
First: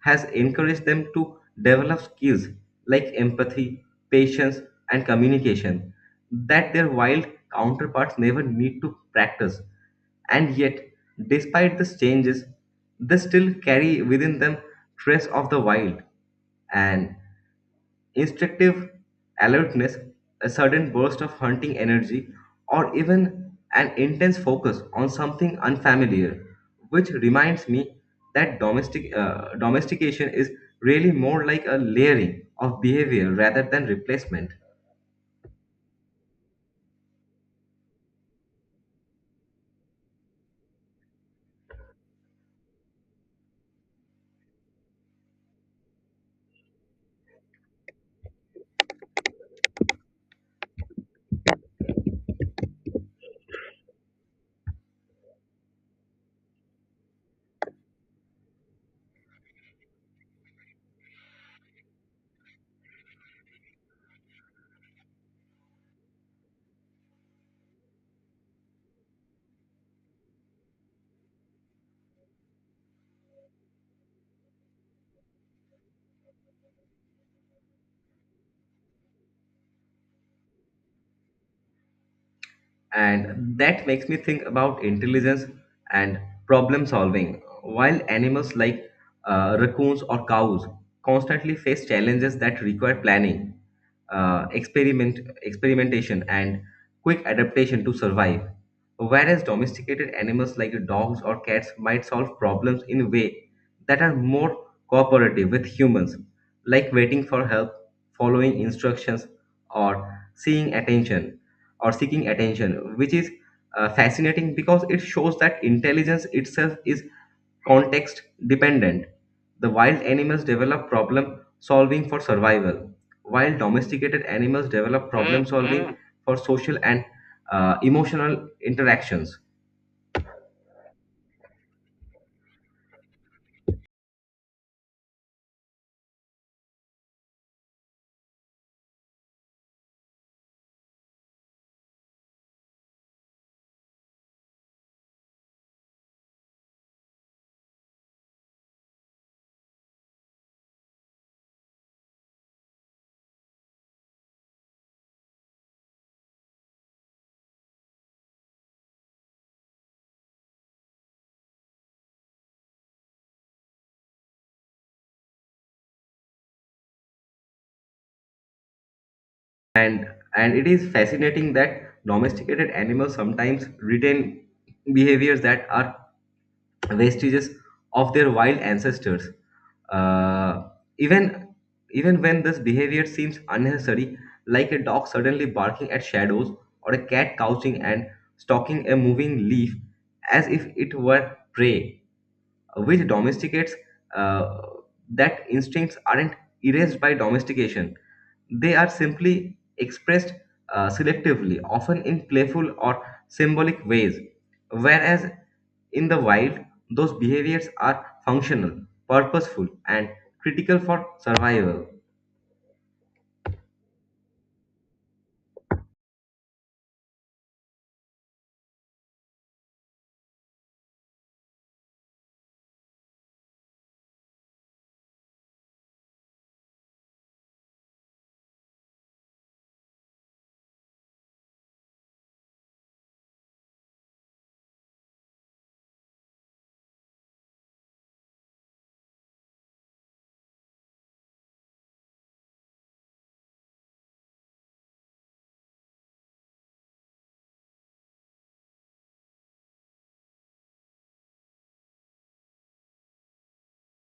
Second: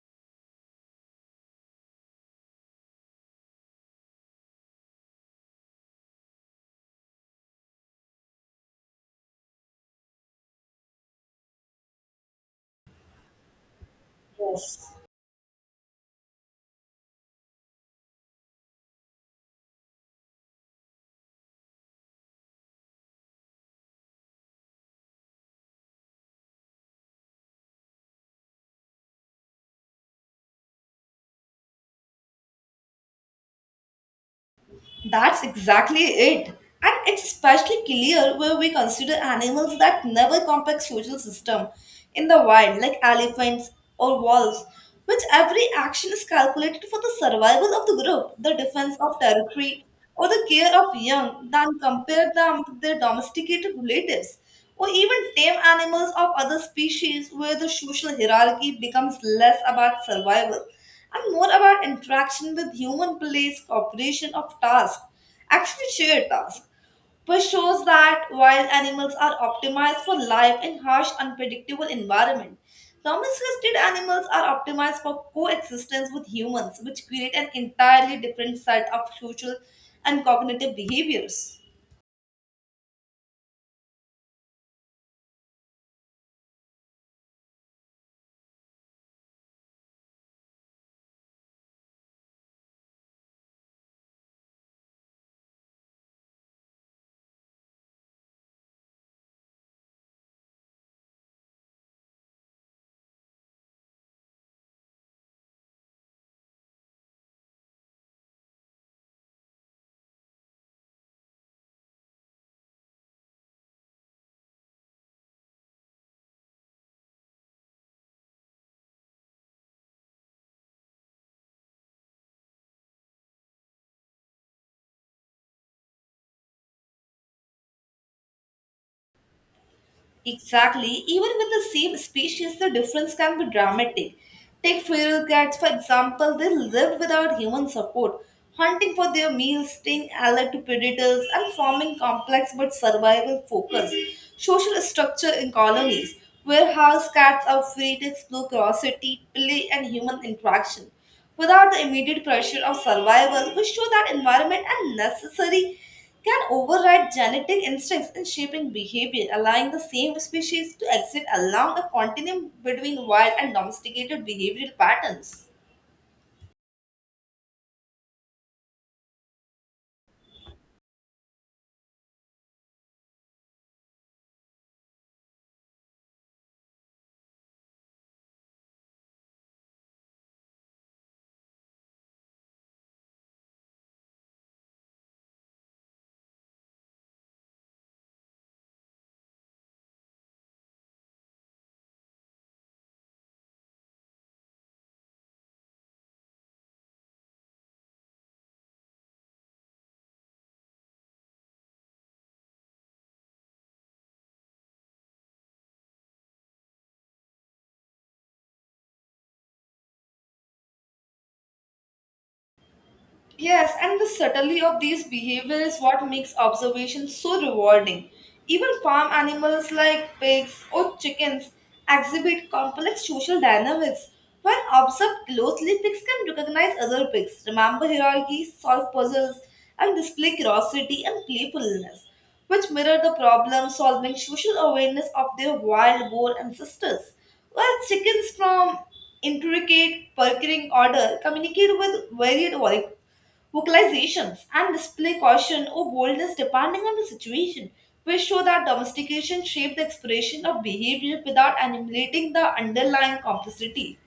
B: has encouraged them to develop skills like empathy, patience, and communication that their wild counterparts never need to practice. And yet, despite these changes, they still carry within them
A: Yes.
B: trace of the wild. And instinctive alertness, a sudden burst of hunting energy, or even an intense focus on something unfamiliar, which reminds me that domestic, uh, domestication is really more like a layering of behavior rather than replacement.
A: That's exactly it. And it's especially clear where we consider animals that never complex social system in the wild, like elephants or wolves, which every action is calculated for the survival of the group, the defense of territory, or the care of young, than compare them to their domesticated relatives or even tame animals of other species where the social hierarchy becomes less about survival and more about interaction with human place, cooperation of task, actually shared task, which shows that wild animals are optimized for life in harsh, unpredictable environment. Domesticated animals are optimized for coexistence with humans, which create an entirely different set of social and cognitive behaviors.
B: And that makes me think about intelligence and problem solving, while animals like uh, raccoons or cows constantly face challenges that require planning, uh, experiment experimentation, and quick adaptation to survive, whereas domesticated animals like dogs or cats might solve problems in a way that are more cooperative with humans, like waiting for help, following instructions, or seeing attention or seeking attention, which is uh, fascinating because it shows that intelligence itself is context dependent. The wild animals develop problem solving for survival, while domesticated animals develop problem solving for social and uh, emotional interactions.
A: Exactly. Even with the same species, the difference can be dramatic. Take feral cats, for example, they live without human support, hunting for their meals, staying alert to predators, and forming complex but survival focused social structure in colonies, where house cats are free to explore curiosity, play, and human interaction. Without the immediate pressure of survival, we show that environment and necessary can override genetic instincts in shaping behavior, allowing the same species to exist along a continuum between wild and domesticated behavioral patterns.
B: And and it is fascinating that domesticated animals sometimes retain behaviors that are vestiges of their wild ancestors. Uh, even even when this behavior seems unnecessary, like a dog suddenly barking at shadows or a cat couching and stalking a moving leaf as if it were prey, which domesticates uh, that instincts aren't erased by domestication. They are simply expressed uh, selectively, often in playful or symbolic ways, whereas in the wild, those behaviors are functional, purposeful, and critical for survival.
A: Yes, and the subtlety of these behavior is what makes observation so rewarding. Even farm animals like pigs or chickens exhibit complex social dynamics. When observed closely, pigs can recognize other pigs, remember hierarchies, solve puzzles, and display curiosity and playfulness, which mirror the problem solving social awareness of their wild boar ancestors. While chickens from intricate, purring order communicate with varied voices vocalizations, and display caution or boldness depending on the situation, which show that domestication shaped the expression of behavior without annihilating the underlying complexity.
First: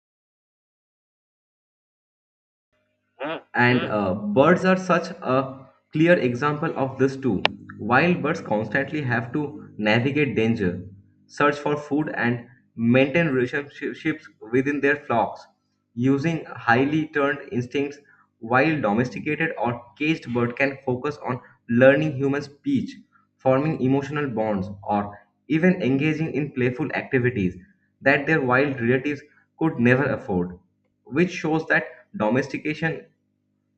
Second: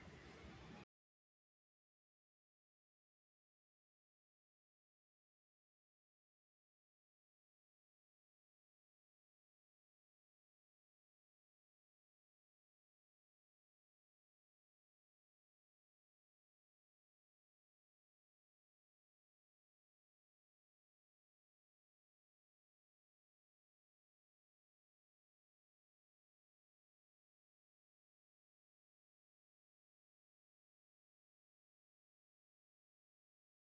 B: And uh, birds are such a clear example of this too. Wild birds constantly have to navigate danger, search for food, and maintain relationships within their flocks using highly turned instincts. While domesticated or caged bird can focus on learning human speech, forming emotional bonds, or even engaging in playful activities that their wild relatives could never afford, which shows that domestication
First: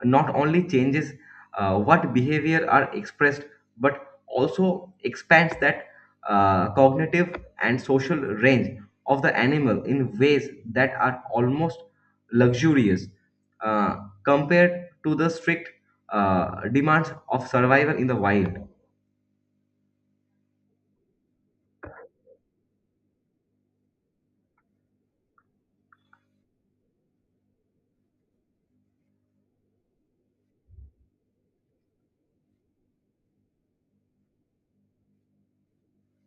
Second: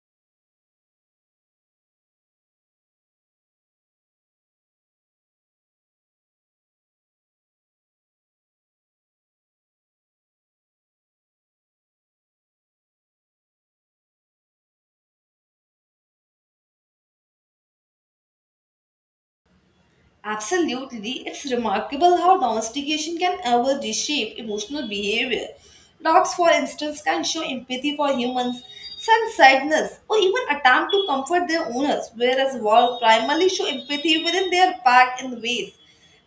B: not only changes uh, what behavior are expressed but also expands that uh, cognitive and social range of the animal in ways that are almost luxurious uh, compared to the strict uh, demands of survival in the wild.
A: Absolutely, it's remarkable how domestication can ever reshape emotional behavior. Dogs, for instance, can show empathy for humans, sense sadness, or even attempt to comfort their owners, whereas wolves primarily show empathy within their pack in ways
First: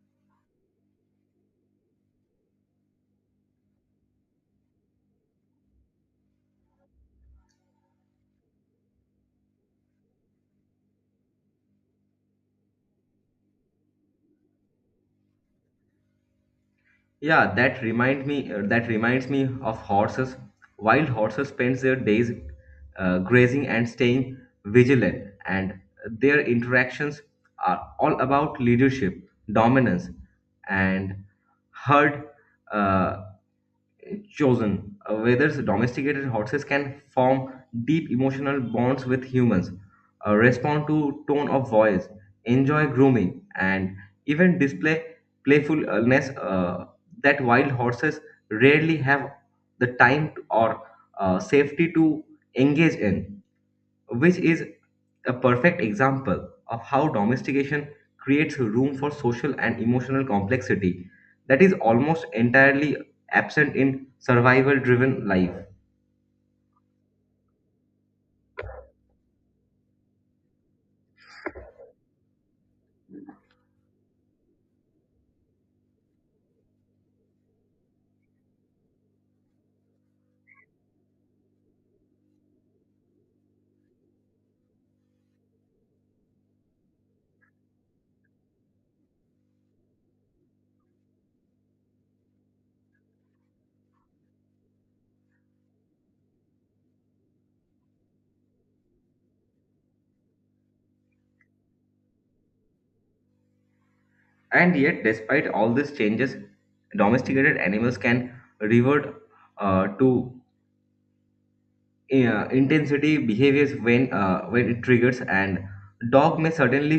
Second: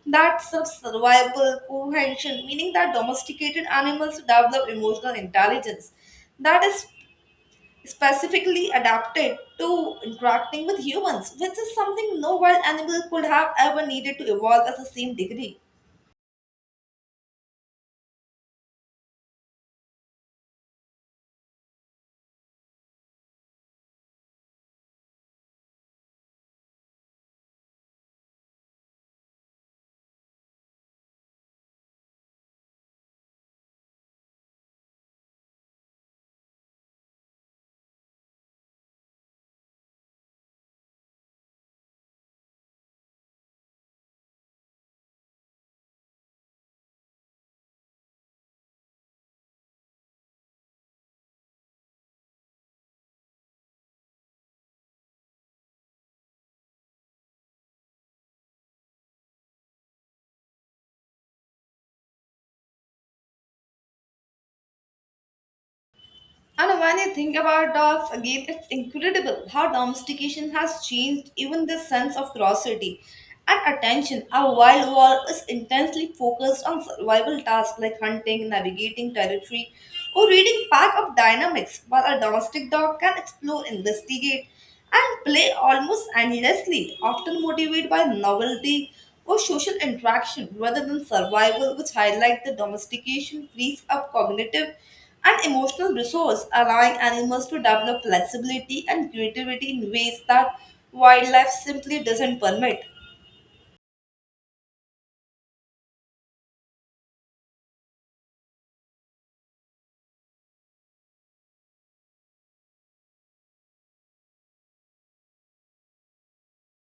A: that serve survival, cohesion, meaning that domesticated animals develop emotional intelligence that is specifically adapted to interacting with humans, which is something no wild animal could have ever needed to evolve at the same degree.
B: Yeah, that remind me. uh, that reminds me of horses. Wild horses spend their days uh, grazing and staying vigilant, and their interactions are all about leadership, dominance, and herd. Uh, chosen, Uh, whether domesticated horses can form deep emotional bonds with humans, uh, respond to tone of voice, enjoy grooming, and even display playfulness uh, that wild horses rarely have the time or uh, safety to engage in, which is a perfect example of how domestication creates room for social and emotional complexity that is almost entirely absent in survival driven life.
A: And when you think about dogs, again, it's incredible how domestication has changed even the sense of curiosity and attention. Our wild world is intensely focused on survival tasks like hunting, navigating territory, or reading pack of dynamics, while a domestic dog can explore, investigate, and play almost endlessly, often motivated by novelty or social interaction rather than survival, which highlight the domestication frees up cognitive and emotional resource, allowing animals to develop flexibility and creativity in ways that wildlife simply doesn't permit.
B: And yet, despite all these changes, domesticated animals can revert uh, to, yeah, intensity behaviors when uh, when it triggers, and dog may suddenly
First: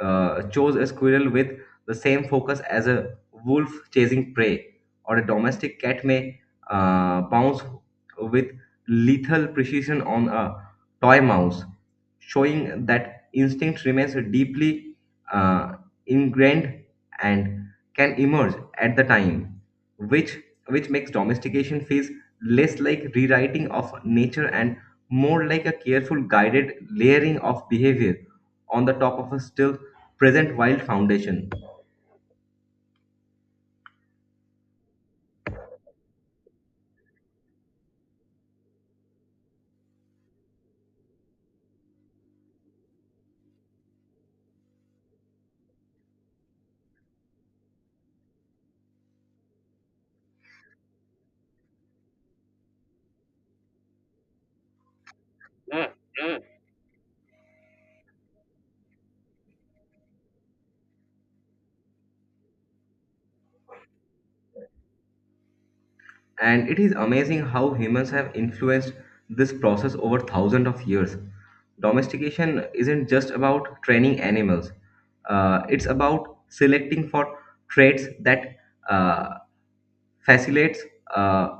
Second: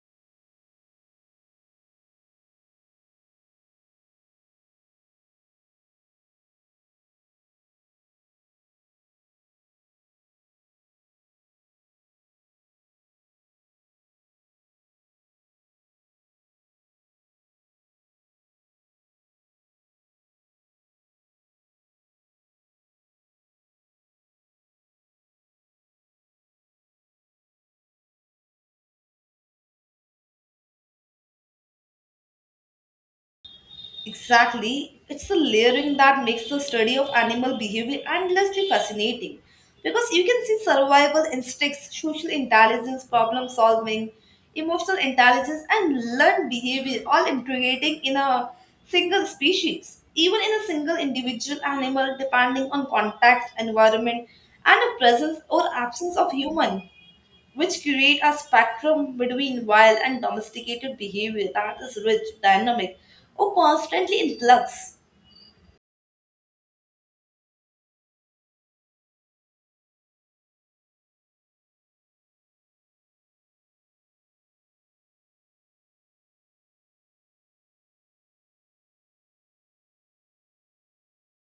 B: uh, chase a squirrel with the same focus as a wolf chasing prey, or a domestic cat may uh, bounce with lethal precision on a toy mouse, showing that instinct remains deeply uh, ingrained and can emerge at the time, which which makes domestication feels less like rewriting of nature and more like a careful guided layering of behavior on the top of a still present wild foundation.
A: Exactly. It's the layering that makes the study of animal behavior endlessly fascinating because you can see survival instincts, social intelligence, problem solving, emotional intelligence, and learned behavior all integrating in a single species, even in a single individual animal, depending on context, environment, and the presence or
B: Mm,
A: absence of
B: mm.
A: human, which create a spectrum between wild and domesticated behavior that is rich, dynamic, or constantly in flux.
B: And it is amazing how humans have influenced this process over thousands of years. Domestication isn't just about training animals, uh, it's about selecting for traits that uh, facilitates uh,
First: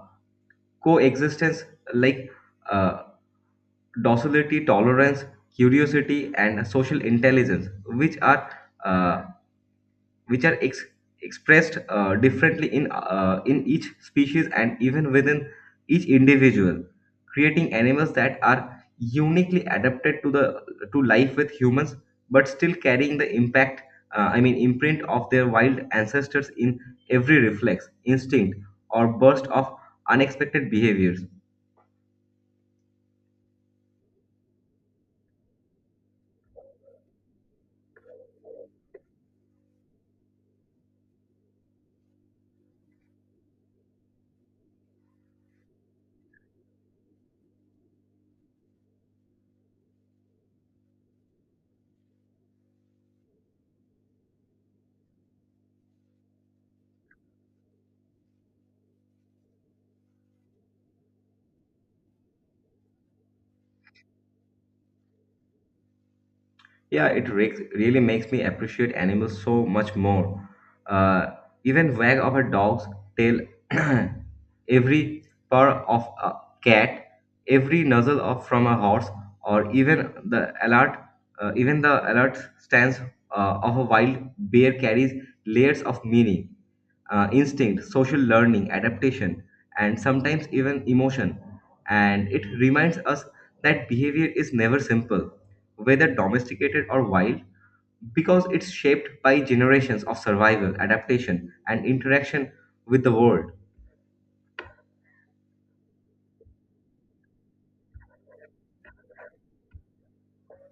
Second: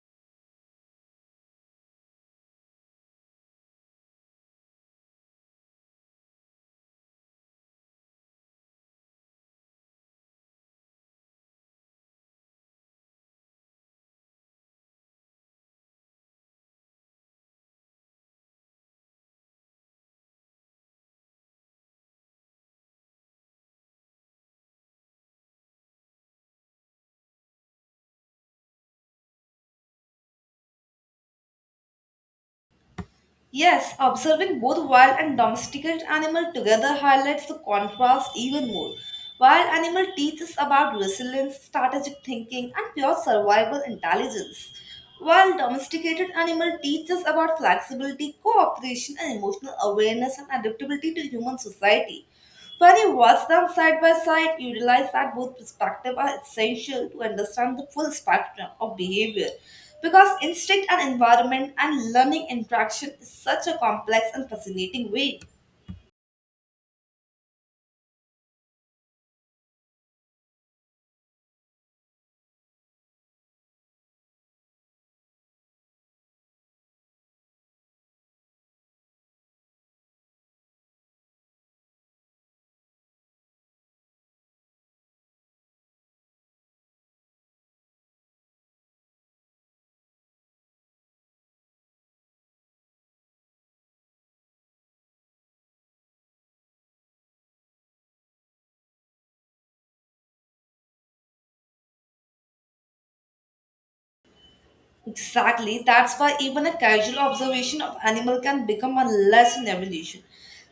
B: coexistence, like uh, docility, tolerance, curiosity, and social intelligence, which are uh, which are ex- expressed uh, differently in uh, in each species and even within each individual, creating animals that are uniquely adapted to the to life with humans, but still carrying the impact. Uh, I mean, imprint of their wild ancestors in every reflex, instinct, or burst of unexpected behaviors.
A: Yes, observing both wild and domesticated animal together highlights the contrast even more. Wild animal teaches about resilience, strategic thinking, and pure survival intelligence, while domesticated animal teaches about flexibility, cooperation, and emotional awareness and adaptability to human society. When you watch them side by side, you realize that both perspectives are essential to understand the full spectrum of behavior. Because instinct and environment and learning interaction is such a complex and fascinating way.
B: Yeah, it re- really makes me appreciate animals so much more. Uh, even wag of a dog's tail, every purr of a cat, every nuzzle of from a horse, or even the alert, uh, even the alert stance uh, of a wild bear carries layers of meaning, uh, instinct, social learning, adaptation, and sometimes even emotion. And it reminds us that behavior is never simple, whether domesticated or wild, because it's shaped by generations of survival, adaptation, and interaction with the world.
A: Exactly. That's why even a casual observation of animal can become a lesson in evolution,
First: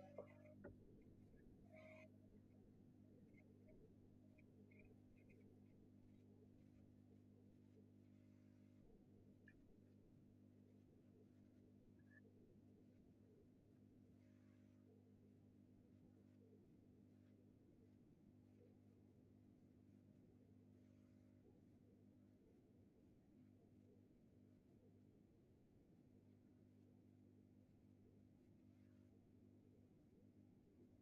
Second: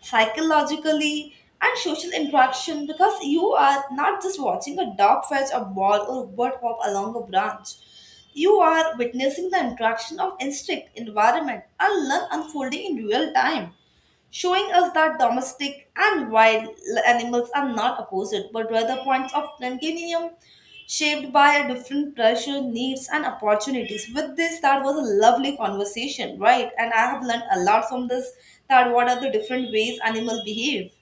A: psychologically and social interaction, because you are not just watching a dog fetch a ball or a bird hop along a branch. You are witnessing the interaction of instinct, environment, and learn unfolding in real time, showing us that domestic and wild animals are not opposite but rather points of continuum shaped by different pressure needs and opportunities. With this, that was a lovely conversation, right? And I have learned a lot from this, that what are the different ways animals behave.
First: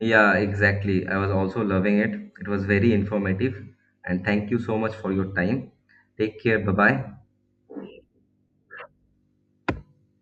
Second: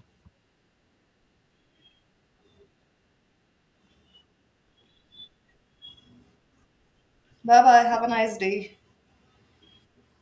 B: Yeah, exactly. I was also loving it. It was very informative. And thank you so much for your time. Take care. Bye bye.
A: Bye bye, have a nice day.